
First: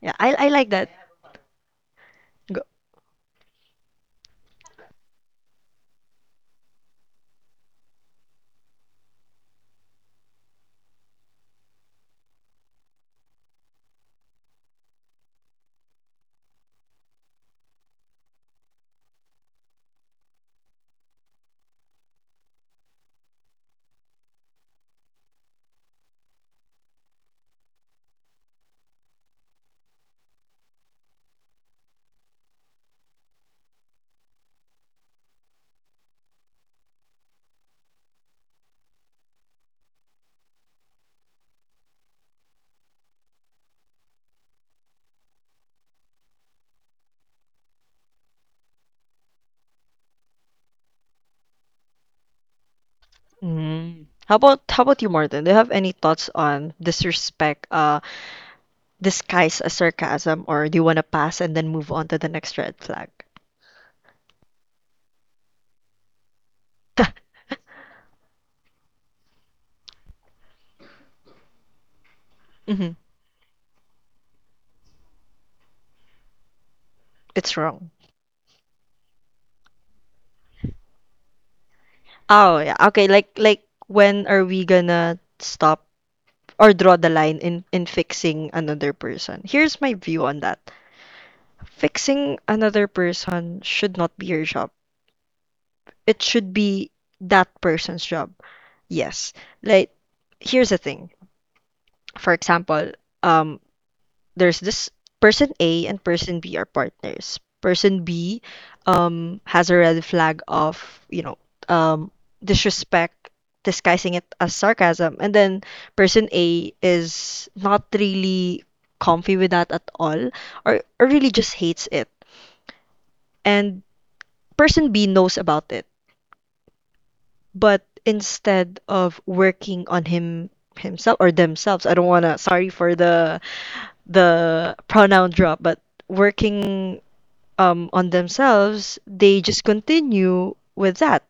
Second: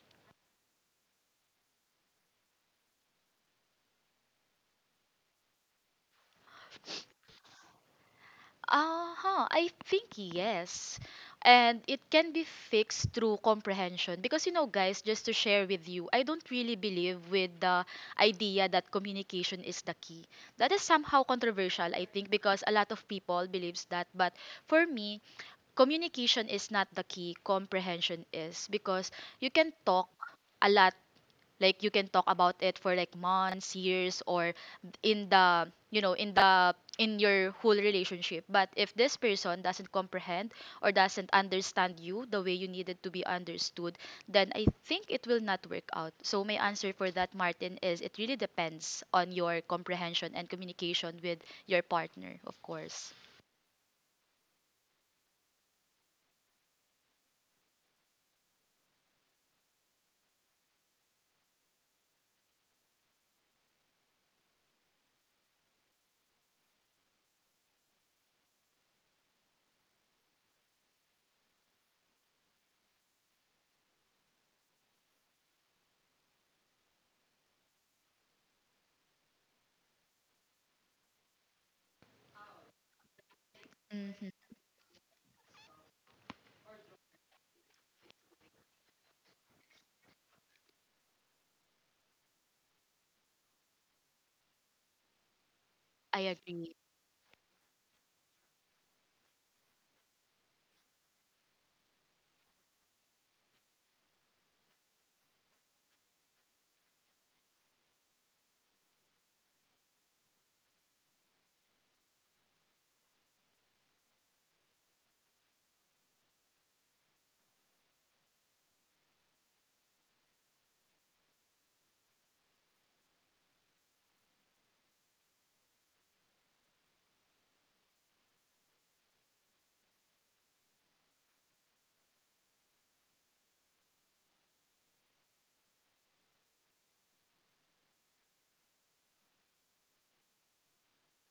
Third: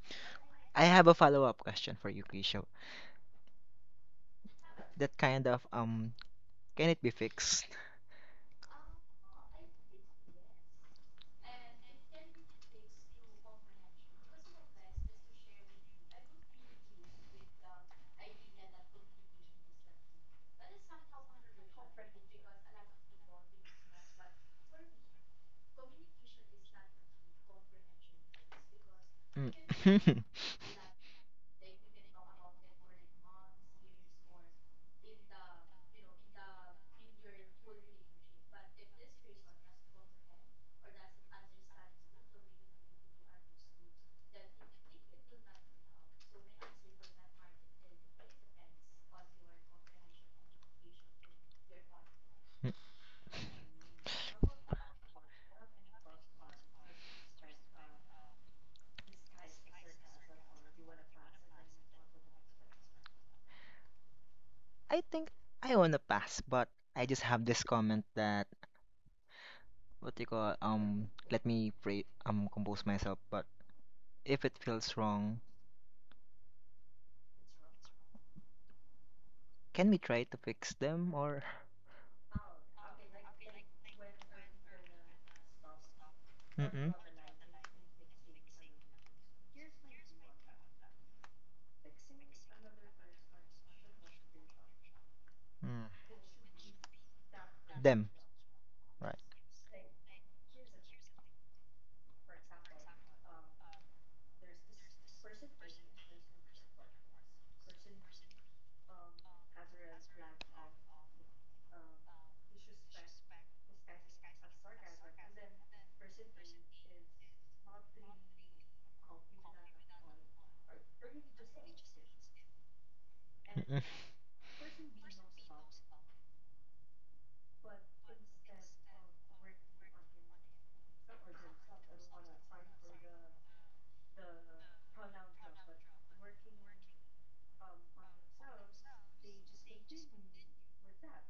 S1: Yeah, I I like
S2: I
S1: that.
S2: have a follow-up question for you, Kisho. That kind of um Can it be fixed?
S3: Uh-huh, I think yes. And it can be fixed through comprehension. Because, you know, guys, just to share with you, I don't really believe with the idea that communication is the key. That is somehow controversial, I think, because a lot of people believes that. But for me, communication is not the key. Comprehension is. Because you can talk
S2: Mm.
S3: a lot, like you can talk about it for like months, years, or in the, you know, in the in your whole relationship, but if this person doesn't comprehend or doesn't understand you the way you needed to be understood, then I think it will not work out. So my answer for that, Martin, is it really depends on your comprehension and communication with your partner, of course.
S1: Mm. How about how about you, Martin? Do you have any thoughts on disrespect, uh, disguised as sarcasm, or do you want to pass and then move on to the next red flag?
S2: I think I wanna pass, but I just have this comment that what do you call um let me pray um compose
S1: Hmm.
S2: myself, but if it feels wrong,
S1: It's wrong.
S2: can we try to fix them, or
S1: Oh yeah. Okay. Like like
S3: Hmm.
S1: when are we gonna stop or
S2: Mm-mm.
S1: draw the line in in fixing another person? Here's my view on that. Fixing another person should not be your job.
S2: Mm.
S1: It
S3: I
S1: should
S3: agree.
S1: be that person's
S2: Them?
S1: job.
S2: Right.
S1: Yes. Like, here's the thing. For example, um, there's this person A, and person B are partners. Person B um has a red flag of, you know, um disrespect, disguising it as sarcasm. And then person A is not really comfy with that at all, or, or really just hates it. And
S2: Mm-mm.
S1: person B knows about it, but instead of working on him himself or themselves, I don't wanna, sorry for the the pronoun drop, but working, um, on themselves, they just continue with that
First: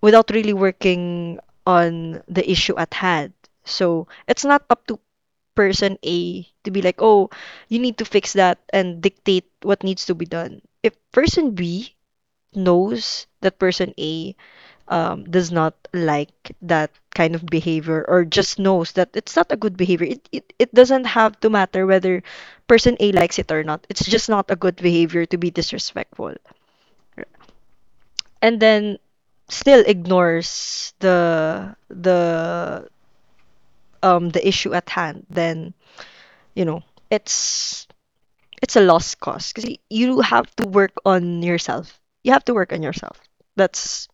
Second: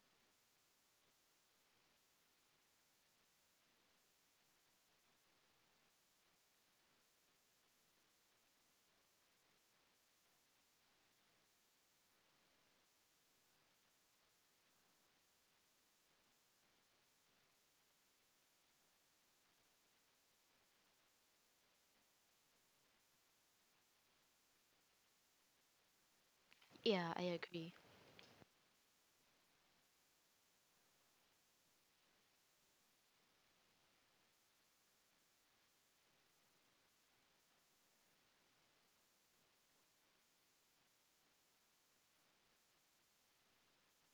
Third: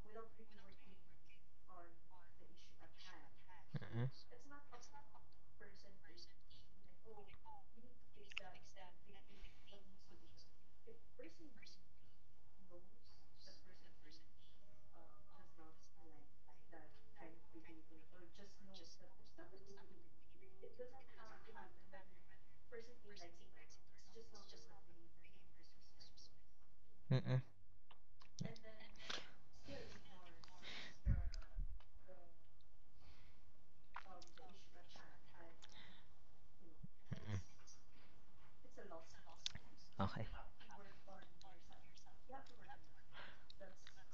S1: without really working on the issue at hand. So it's not up to person A to be like, oh, you need to fix that, and dictate what needs to be done. If person B knows that person A, um, does not like that kind of behavior, or just knows that it's not a good behavior, it, it, it doesn't have to matter whether person A likes it or not. It's just not a good behavior to be disrespectful,
S3: Yeah,
S2: Mm-mm.
S3: I
S2: Mm-mm.
S3: agree.
S1: and then still ignores the the um the issue at hand, then, you know
S2: Mm-mm.
S1: it's it's a lost cause, because you
S2: Okay.
S1: have to work on yourself. You have to work on yourself. That's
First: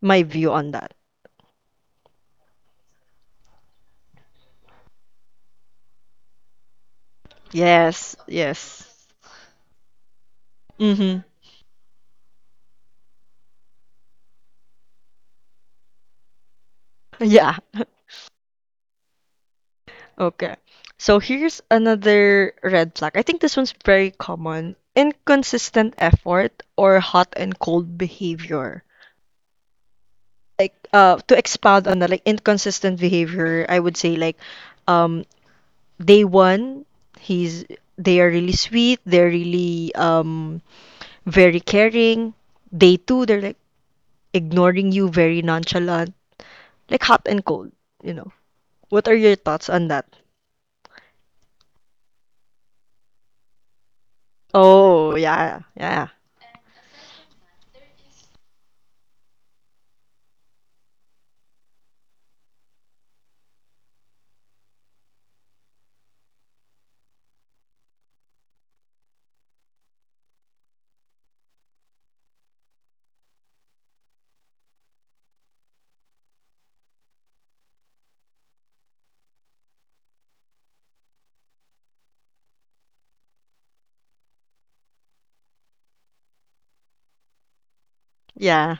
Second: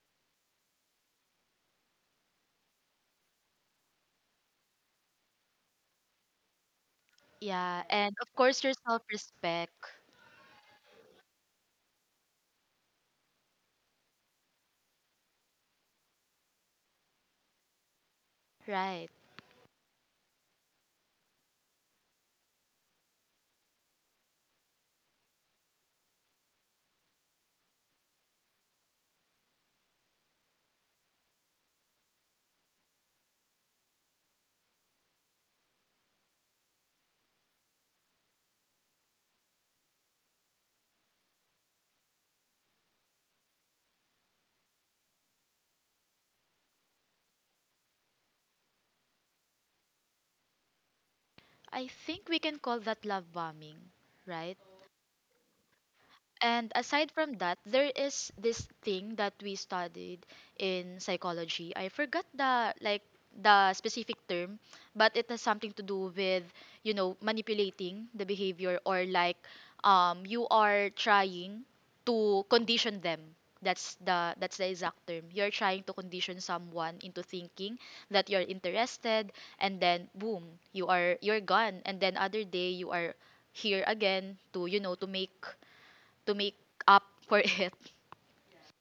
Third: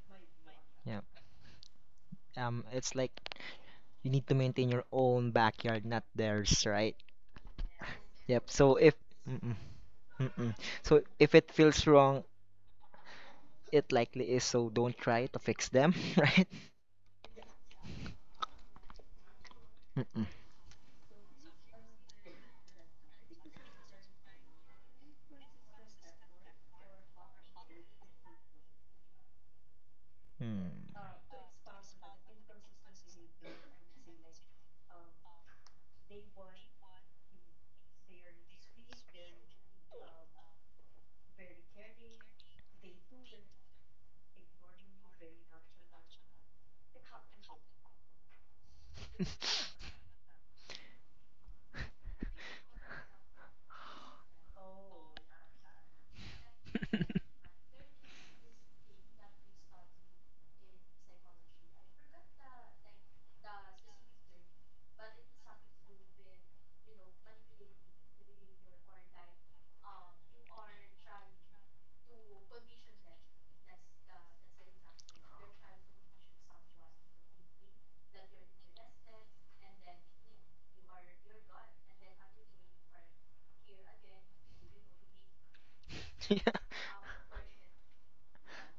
S1: my view on that.
S2: Yeah. Um, it's like you need to maintain your own backyard, not theirs, right?
S3: Yeah, and of
S2: Yep.
S3: course your
S2: So if. Mm-mm,
S3: self-respect,
S2: mm-mm. So
S1: Mm-hmm.
S2: if it feels wrong, it likely is. So don't try to fix them, right?
S1: Yeah.
S3: right?
S2: Mm-mm.
S1: Okay. So here's another red flag. I think this one's very common. Inconsistent effort, or hot and cold behavior.
S2: Hmm.
S1: Like, uh to expound on that, like, inconsistent behavior, I would say, like, um day one, he's they are really sweet, they're really um very caring. Day two they're like ignoring you, very nonchalant, like hot and cold, you know what are your thoughts on that?
S3: I think we can call that love bombing, right?
S1: Oh yeah, yeah,
S3: And aside from that, there is this thing that we studied in psychology. I forgot the like the specific term, but it has something to do with, you know, manipulating the behavior or like um you are trying to condition them. That's the that's the exact term. You're trying to condition someone into thinking that you're interested and then boom, you are you're gone, and then other day you are here again to, you know, to make to
S2: Yeah.
S3: make up for it.
S1: yeah.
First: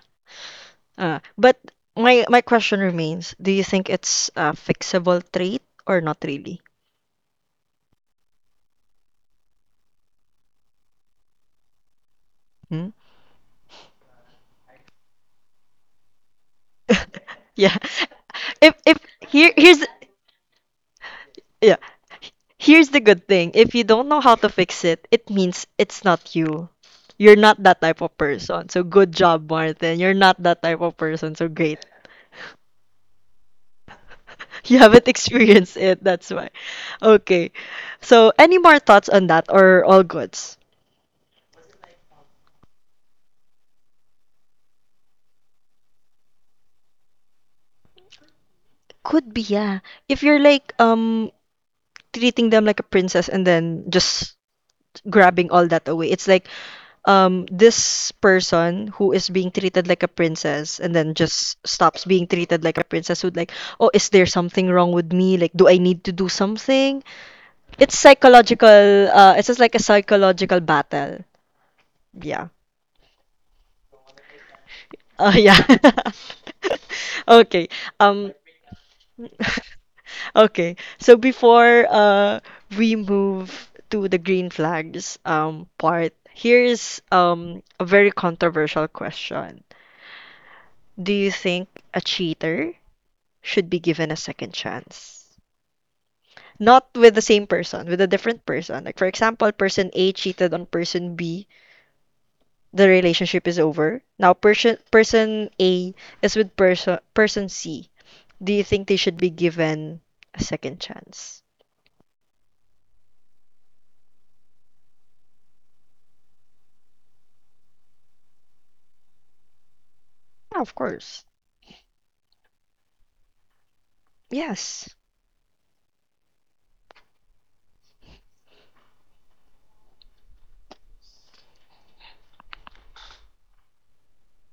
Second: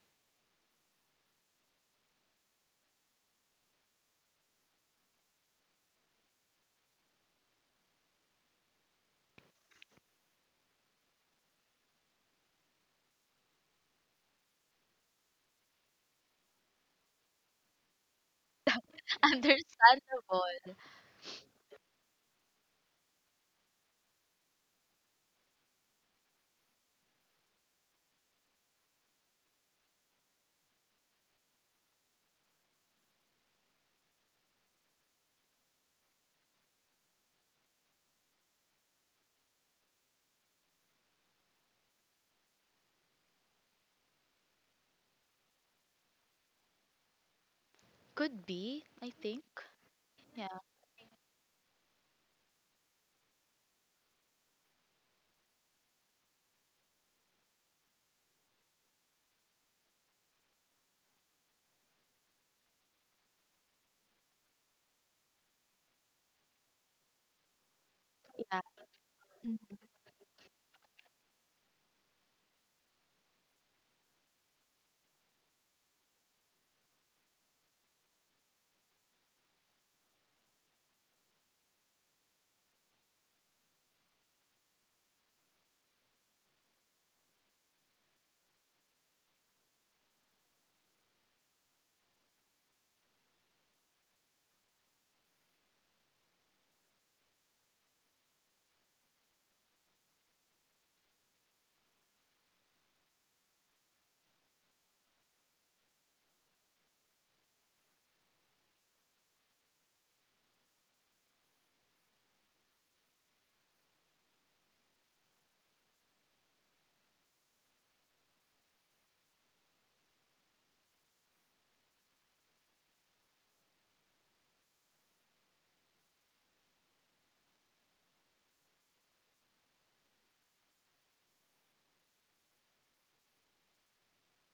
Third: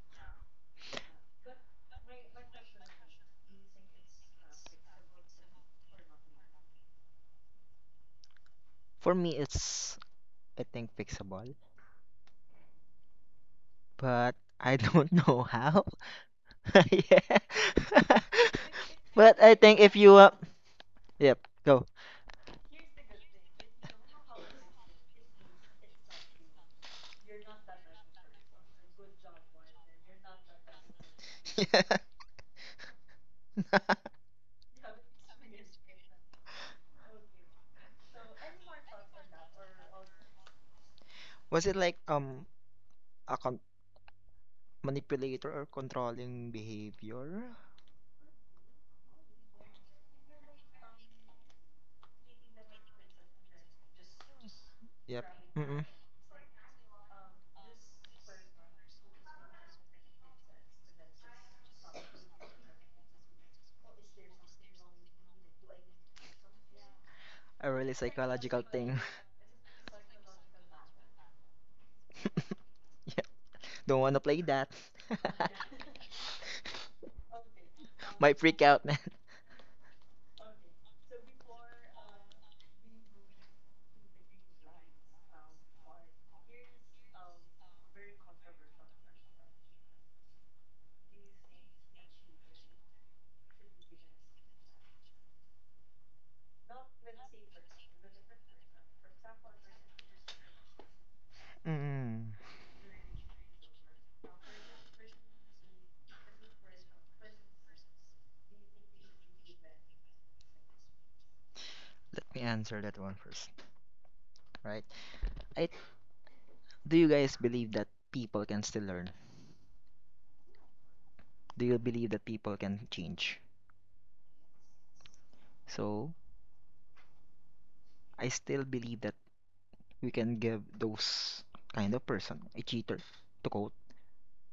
S1: uh, but my my question remains, do you think it's a fixable trait, or not really?
S2: For me, it's, I think, fixable,
S1: Hmm?
S2: but I don't know how. Yeah.
S1: Yeah. if if
S2: But
S1: here
S2: I think
S1: here's
S2: if you uh,
S3: Understandable.
S2: Yep,
S1: yeah.
S2: go.
S1: Here's the good thing: if you don't know how to fix it, it means it's not you. You're not that type of person. So good job, Martin. You're not that type of person. So great.
S2: Yeah.
S1: You haven't experienced it. That's why. Okay. So any more thoughts on that, or all goods?
S2: Was it like um a con- manipulator or controlling behavior?
S3: Could be, I
S1: Could
S3: think.
S1: be, yeah. If you're
S3: Yeah.
S1: like um treating them like a princess and then just
S2: Yep.
S1: grabbing all
S2: Mm-mm.
S1: that away, it's like um this person who is being treated like a princess and then just stops being treated like a princess would like, oh, is there something wrong with me? Like, do I need to do something?
S2: A really
S1: It's
S2: psychological
S3: Yeah.
S2: thing.
S1: psychological. Uh it's
S3: Mm.
S1: just like a psychological battle. Yeah.
S2: Yep. Don't wanna play that.
S1: Uh, yeah. Okay. um
S2: Might freak out, man.
S1: okay, so before uh we move to the green flags um part, here's um a very controversial question. Do you think a cheater should be given a second chance? Not with the same person, with a different person. Like, for example, person A cheated on person B,
S2: Mm.
S1: the relationship is over. Now person person A is with person person C. Do you think they should be given a second chance?
S2: Let me answer that one first. Right. I Do you guys believe that people can still learn?
S1: Yeah, of course.
S2: Do you believe that people can change?
S1: Yes.
S2: So I still believe that we can give those kind of person, a cheater, to quote,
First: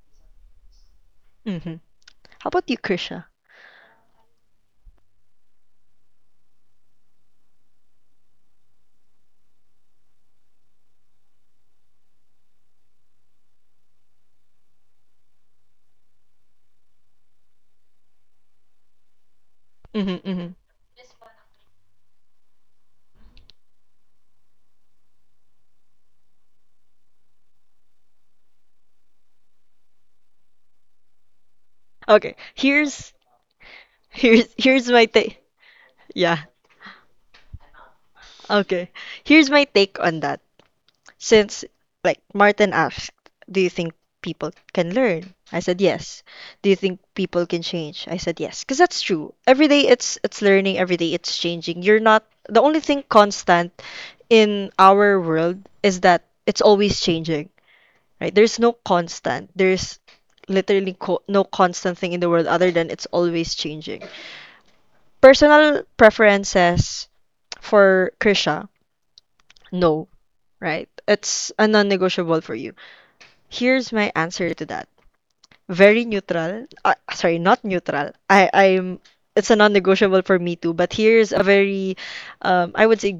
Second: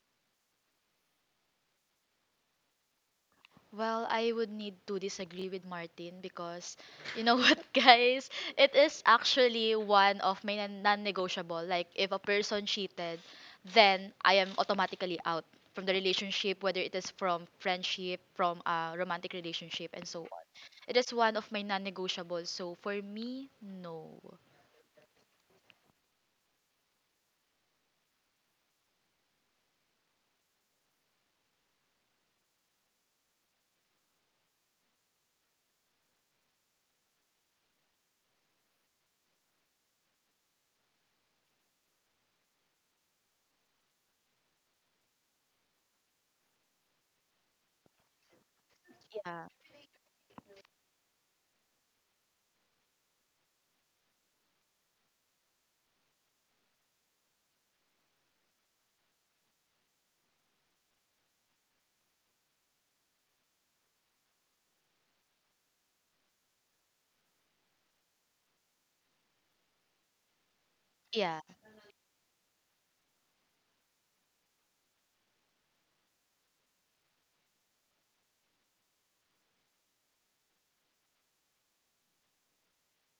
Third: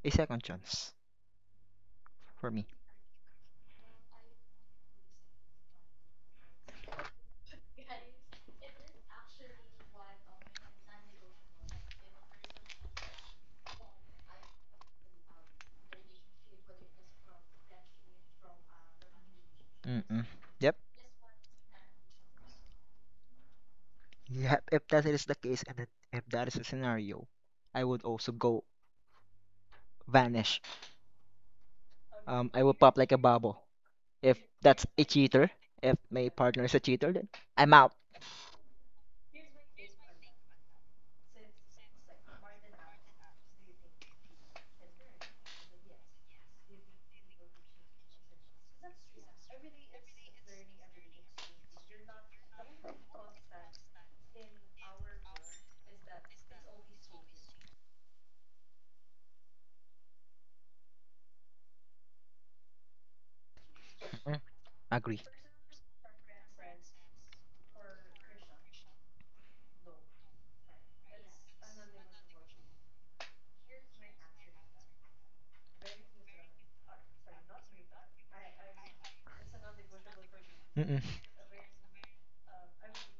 S2: a second chance
S1: Mm-hmm. How
S2: for me.
S1: about you, Krisha?
S3: Well, I would need to disagree with Martin because, you know, what, guys? It is actually one of my non- non-negotiable. Like if a person cheated, then I am automatically out from the relationship, whether it is from friendship, from a romantic relationship, and so
S2: Mm-mm.
S1: Mm-hmm,
S3: on.
S1: mm-hmm.
S2: Yep.
S3: It is one of my non-negotiables. So for me, no.
S2: Yeah, if that is the case, and that- if that is the scenario, I would also go vanish.
S1: Okay.
S2: Um, I will pop like
S1: Here's
S2: a bubble. If
S1: here's
S2: that's
S1: here's
S2: a
S1: my take.
S2: cheater, if my
S1: Yeah.
S2: partner is a cheater, then I'm out.
S1: Okay. Here's my take on that. Since, like, Martin asked, do you think people can learn? I said yes. Do you think people can change? I said yes. Because that's true.
S3: Yeah.
S1: Every day it's it's learning, every day it's changing. You're not the only thing constant in our world is that it's always changing. Right? There's no constant. There's literally co- no constant thing in the world other than it's always changing.
S2: Mm-mm. Agree.
S1: Personal preferences for Krisha, no, right?
S3: Yeah.
S1: It's a non-negotiable for you. Here's my answer to that. Very neutral. Uh, sorry, not neutral. I, I'm. It's a non-negotiable for me too. But
S2: Mm-mm.
S1: here's a very, um, I would say,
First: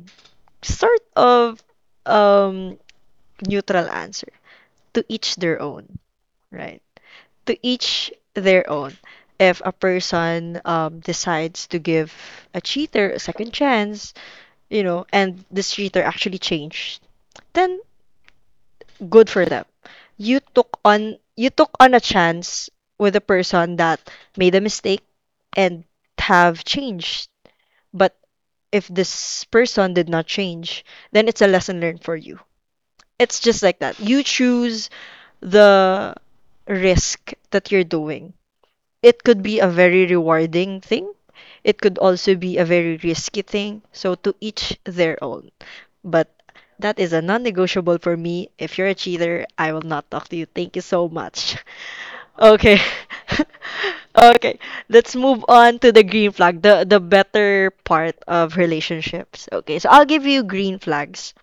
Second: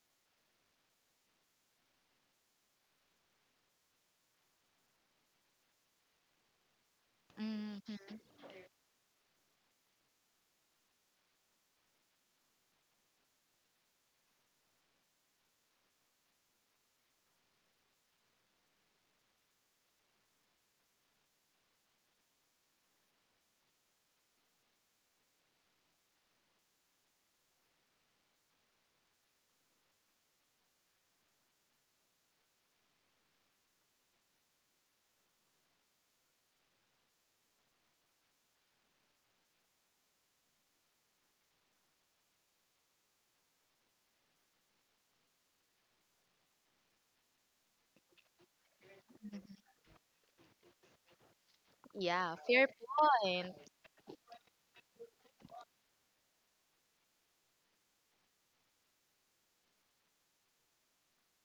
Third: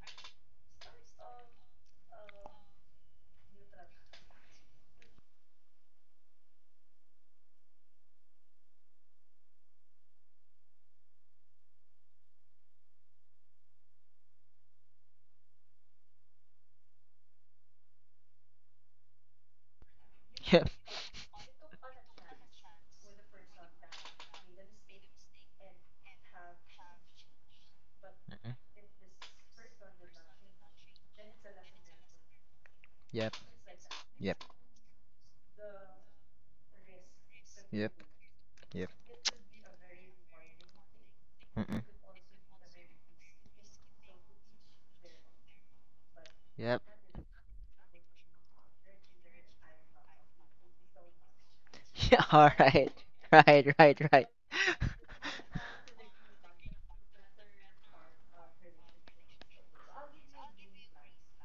S1: sort of um, neutral answer. To each their own, right? To
S3: Hmm.
S1: each their own. If a person, um, decides to give a cheater a second chance, you know, and this cheater actually changed, then good for them. You
S2: Yep.
S1: took on you took on a chance with a person that made a mistake and have changed. But
S2: Mm-mm.
S1: if this person did not change, then it's a lesson learned for you.
S2: Yep.
S1: It's just like that. You
S2: Yep.
S1: choose the risk that you're
S2: Yep.
S1: doing.
S2: Yep.
S1: It could be a very rewarding thing. It
S2: Mm-mm.
S1: could also be a very risky thing. So to each their own. But
S2: Yep.
S1: that is a non-negotiable for me. If you're a cheater, I will not talk to you. Thank you so much.
S2: Yeah,
S3: Yeah,
S2: all
S3: fair
S1: Okay.
S2: right,
S3: point.
S2: right, right, right.
S1: Okay. Let's move on to the green flag, the the better part of relationships. Okay. So I'll give you green flags.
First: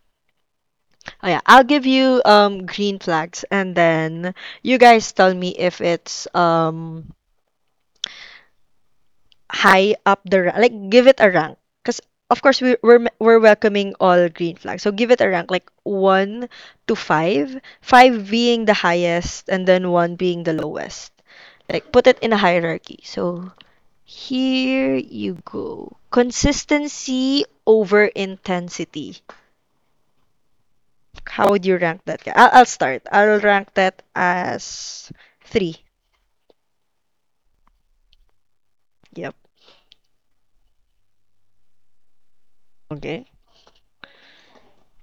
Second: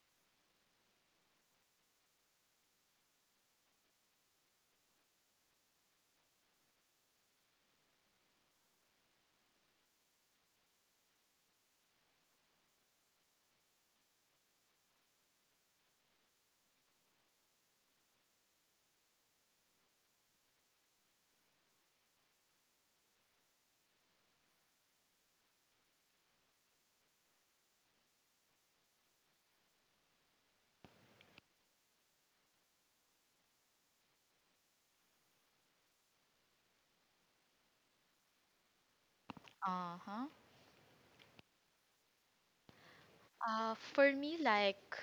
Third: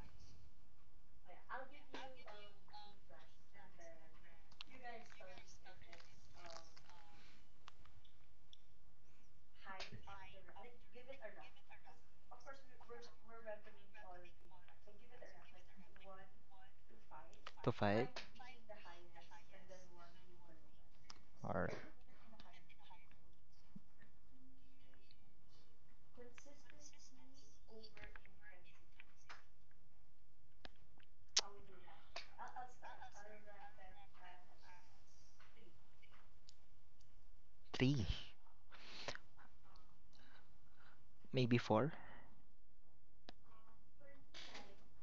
S1: Oh yeah, I'll give you um green flags and then you guys tell me if it's um high up the ra- like give it a rank. Because of course we we're me- we're welcoming all green flags. So give it a rank like one to five,
S2: To five
S1: five being the highest and then one being the lowest.
S2: or
S1: Like put it in a hierarchy. So here you go. Consistency over intensity. How would you rank that? I'll, I'll start. I'll rank that as three.
S2: three,
S1: Yep.
S3: Uh-huh.
S2: maybe four.
S1: Okay.
S3: Uh, for me, like,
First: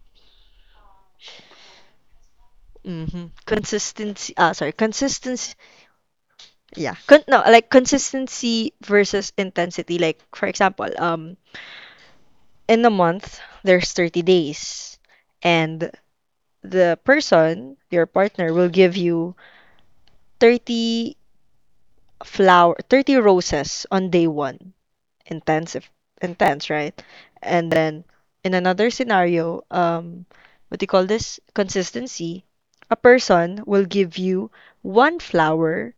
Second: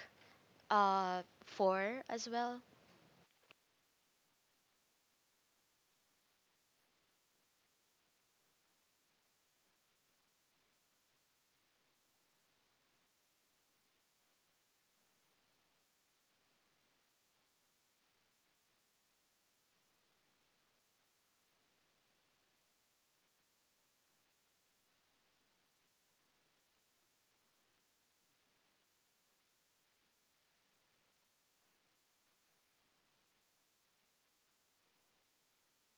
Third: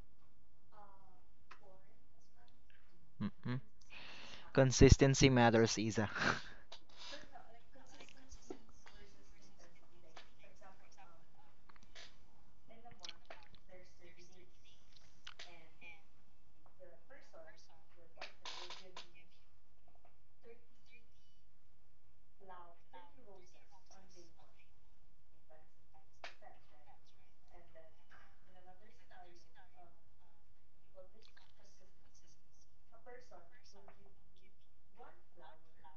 S3: uh, four as well.
S1: Mm-hmm.
S2: Mm-mm.
S1: Consistency. Ah, sorry.
S2: Consistency
S1: Consistency.
S2: matters, Isa.
S1: Yeah. Con- no, like consistency versus intensity. Like, for example, um, in a month there's thirty days, and the person, your partner, will give you thirty flower, thirty roses on day one. Intensive Intense, right? And then in another scenario, um, what do you call this? Consistency. A person will give you one flower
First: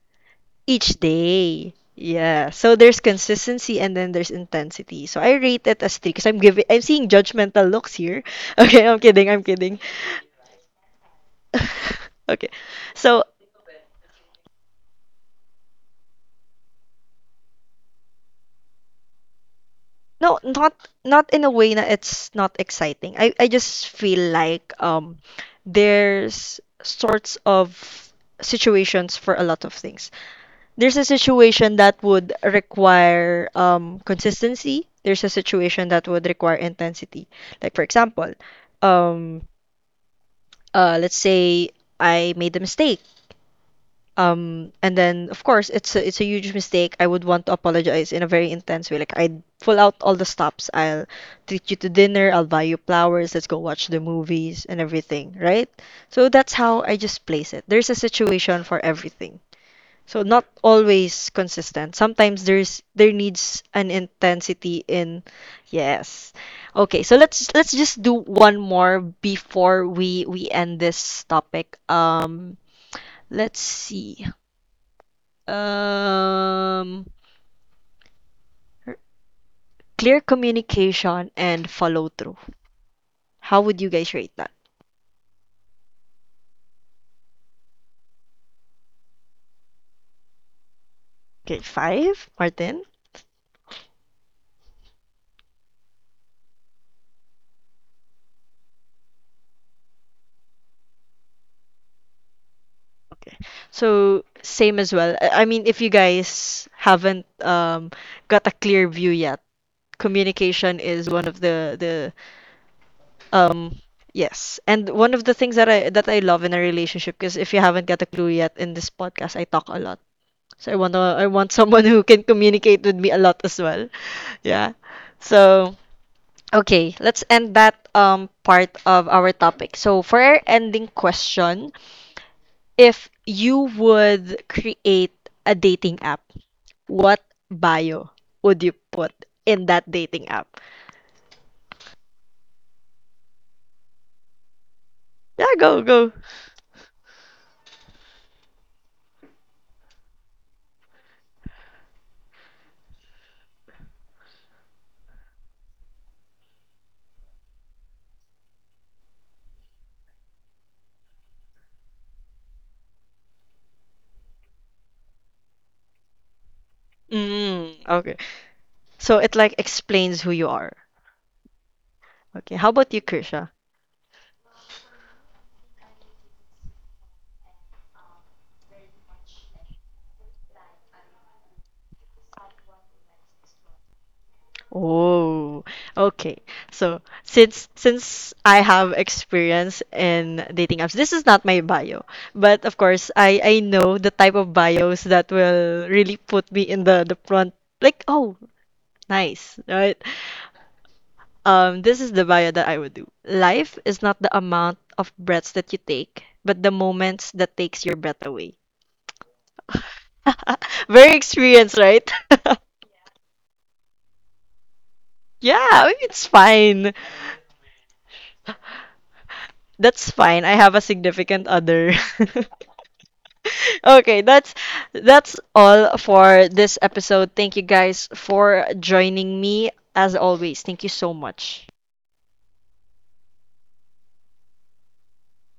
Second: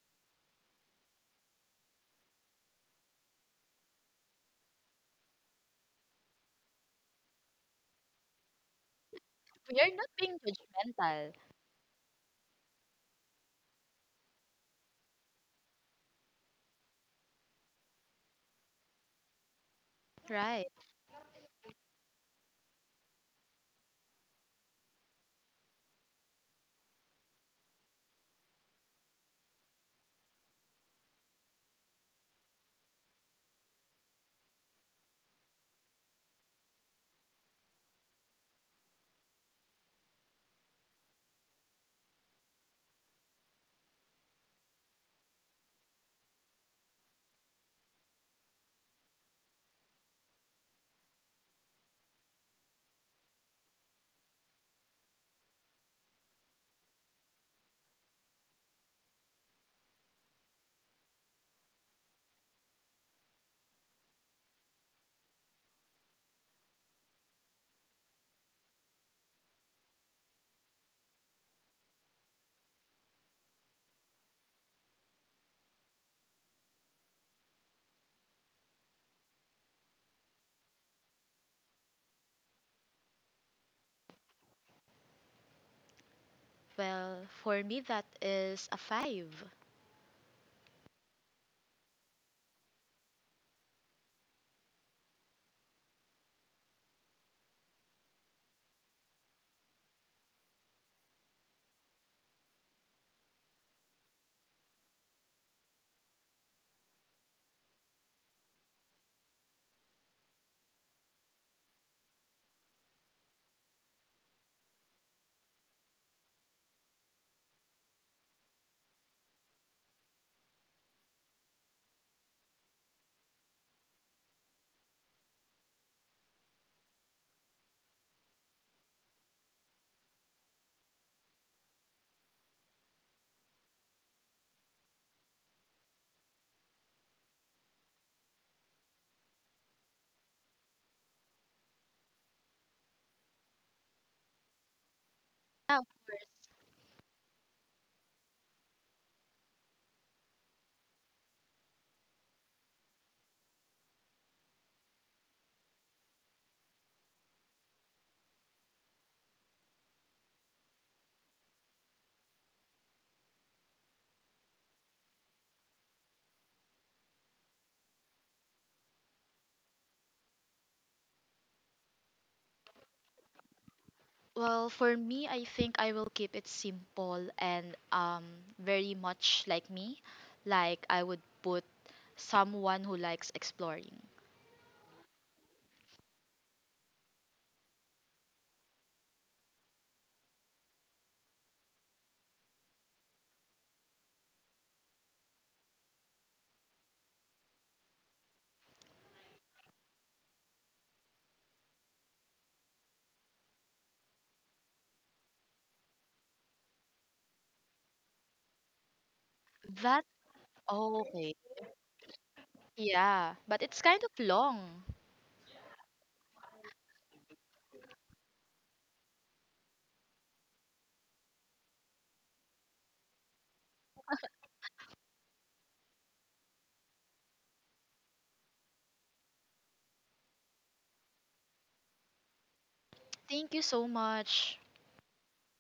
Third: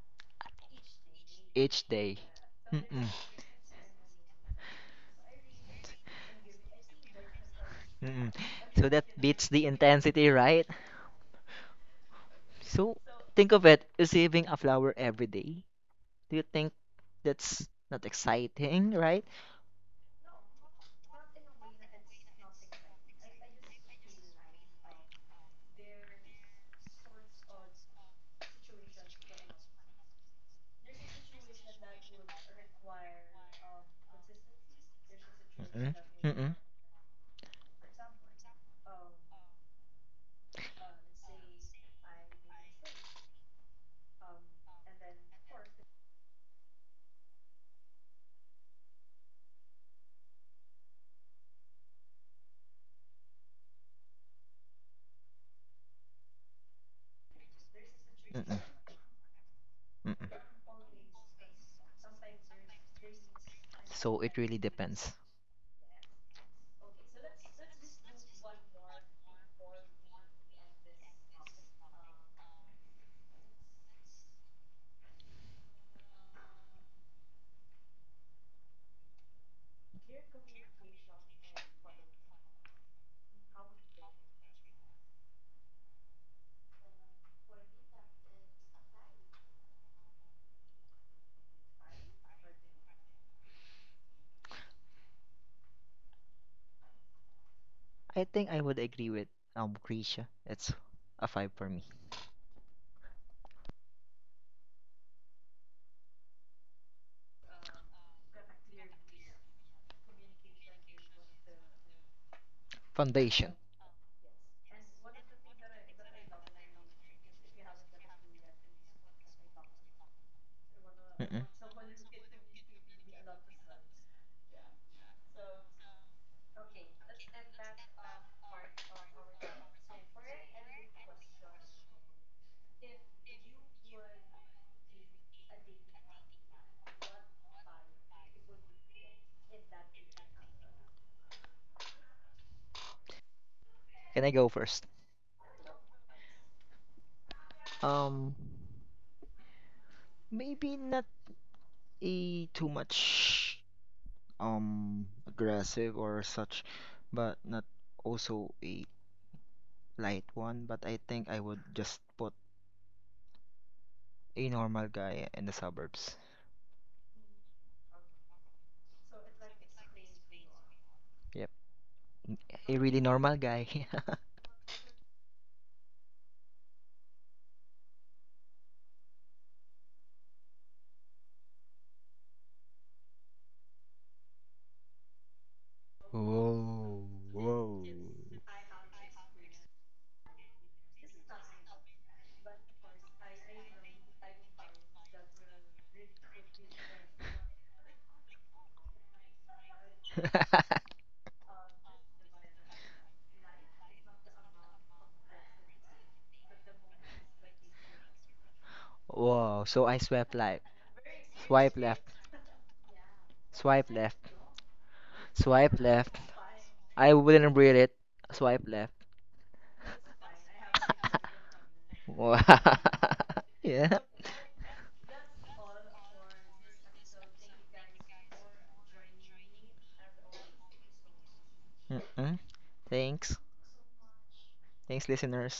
S1: each day.
S2: Each day.
S1: Yeah. So there's
S2: Mm-mm.
S1: consistency and then there's intensity. So I rate it as three because I'm giving I'm seeing judgmental looks
S2: Mm-mm.
S1: here.
S2: So that
S1: Okay, I'm
S2: beats
S1: kidding, I'm
S2: the
S3: We are
S1: kidding.
S3: not
S2: intensity,
S3: being
S2: right?
S3: judgmental,
S1: Okay.
S2: So
S1: So
S2: think of it, receiving a flower every day. Do you think that's not exciting, right?
S1: no,
S3: right?
S1: not not in a way, na, it's not exciting. I I just feel like um there's sorts of situations for a lot of things. There's a situation that would require um consistency. There's a situation
S2: Mm-mm.
S1: that would
S2: Mm-mm.
S1: require intensity. Like, for example, um uh let's say I made a mistake, um, and then of course it's a, it's a, huge mistake. I would want to apologize in a very intense way. Like, I'd pull out all the stops. I'll treat you to dinner. I'll buy you flowers. Let's go watch the movies and everything, right? So that's how I just place it. There's a
S2: Mm-mm.
S1: situation for everything. So not
S2: Mm-mm.
S1: always consistent. Sometimes there's there needs an
S2: So it really
S1: intensity
S2: depends.
S1: in. Yes. Okay, so let's let's just do one more before we we end this topic. Um, let's see. Um, clear communication and follow through. How would you guys rate that?
S3: Well, for me, that is a five.
S1: Okay, five, Martin.
S2: I think I would agree with um Krisha. It's a five for me.
S1: Okay, so same as well. I I mean, if you guys haven't um got a clear view yet, communication is one of the the
S2: Foundation.
S1: um yes, and one of the things that I that I love in a relationship, because if you haven't got a clue yet in this podcast, I talk a lot. So I want to, I
S2: Mm-mm.
S1: want someone who can communicate with me a lot as well. Yeah. So okay, let's end that um part of our topic. So for our ending question, if you would create a dating app, what bio would you put in that dating app?
S2: Can I go first?
S1: Yeah,
S3: Yeah,
S1: go,
S3: of
S1: go.
S3: course.
S2: Um, Maybe not a too much um aggressive or such, but not also a light one. But I think I would just put a normal guy in the suburbs.
S1: Mm, okay. So it like explains who you are.
S2: Yep,
S1: Okay, how
S2: a
S1: about
S2: really
S1: you,
S2: normal
S1: Krisha?
S2: guy.
S3: Well, for me, I think I will keep it simple and um very much like me. Like, I would put someone who likes exploring.
S1: Oh, okay. So
S2: Whoa,
S1: since
S2: whoa.
S1: since I have experience in dating apps, this is not my bio, but of course I I know the type of bios that will really put me in the the front. Like, oh, nice, right? Um, this is the bio that I would do. Life is not the amount of breaths that you take, but the moments that takes your breath away.
S2: Whoa! So I
S3: That
S2: swipe left,
S1: Very
S3: okay.
S2: swipe
S1: experienced,
S2: left,
S1: right?
S3: Yeah, but it's
S2: Swipe
S3: kind of
S2: left.
S3: long.
S1: Yeah,
S2: Swipe
S1: I mean,
S2: left.
S1: it's fine.
S2: I wouldn't read it. Swipe left.
S1: That's fine. I have a significant other.
S2: Wow. Yeah.
S1: Okay, that's that's all for this episode. Thank you guys for joining me, as always. Thank you so much.
S2: Mm-mm. Thanks.
S3: Thank you so much.
S2: Thanks, listeners.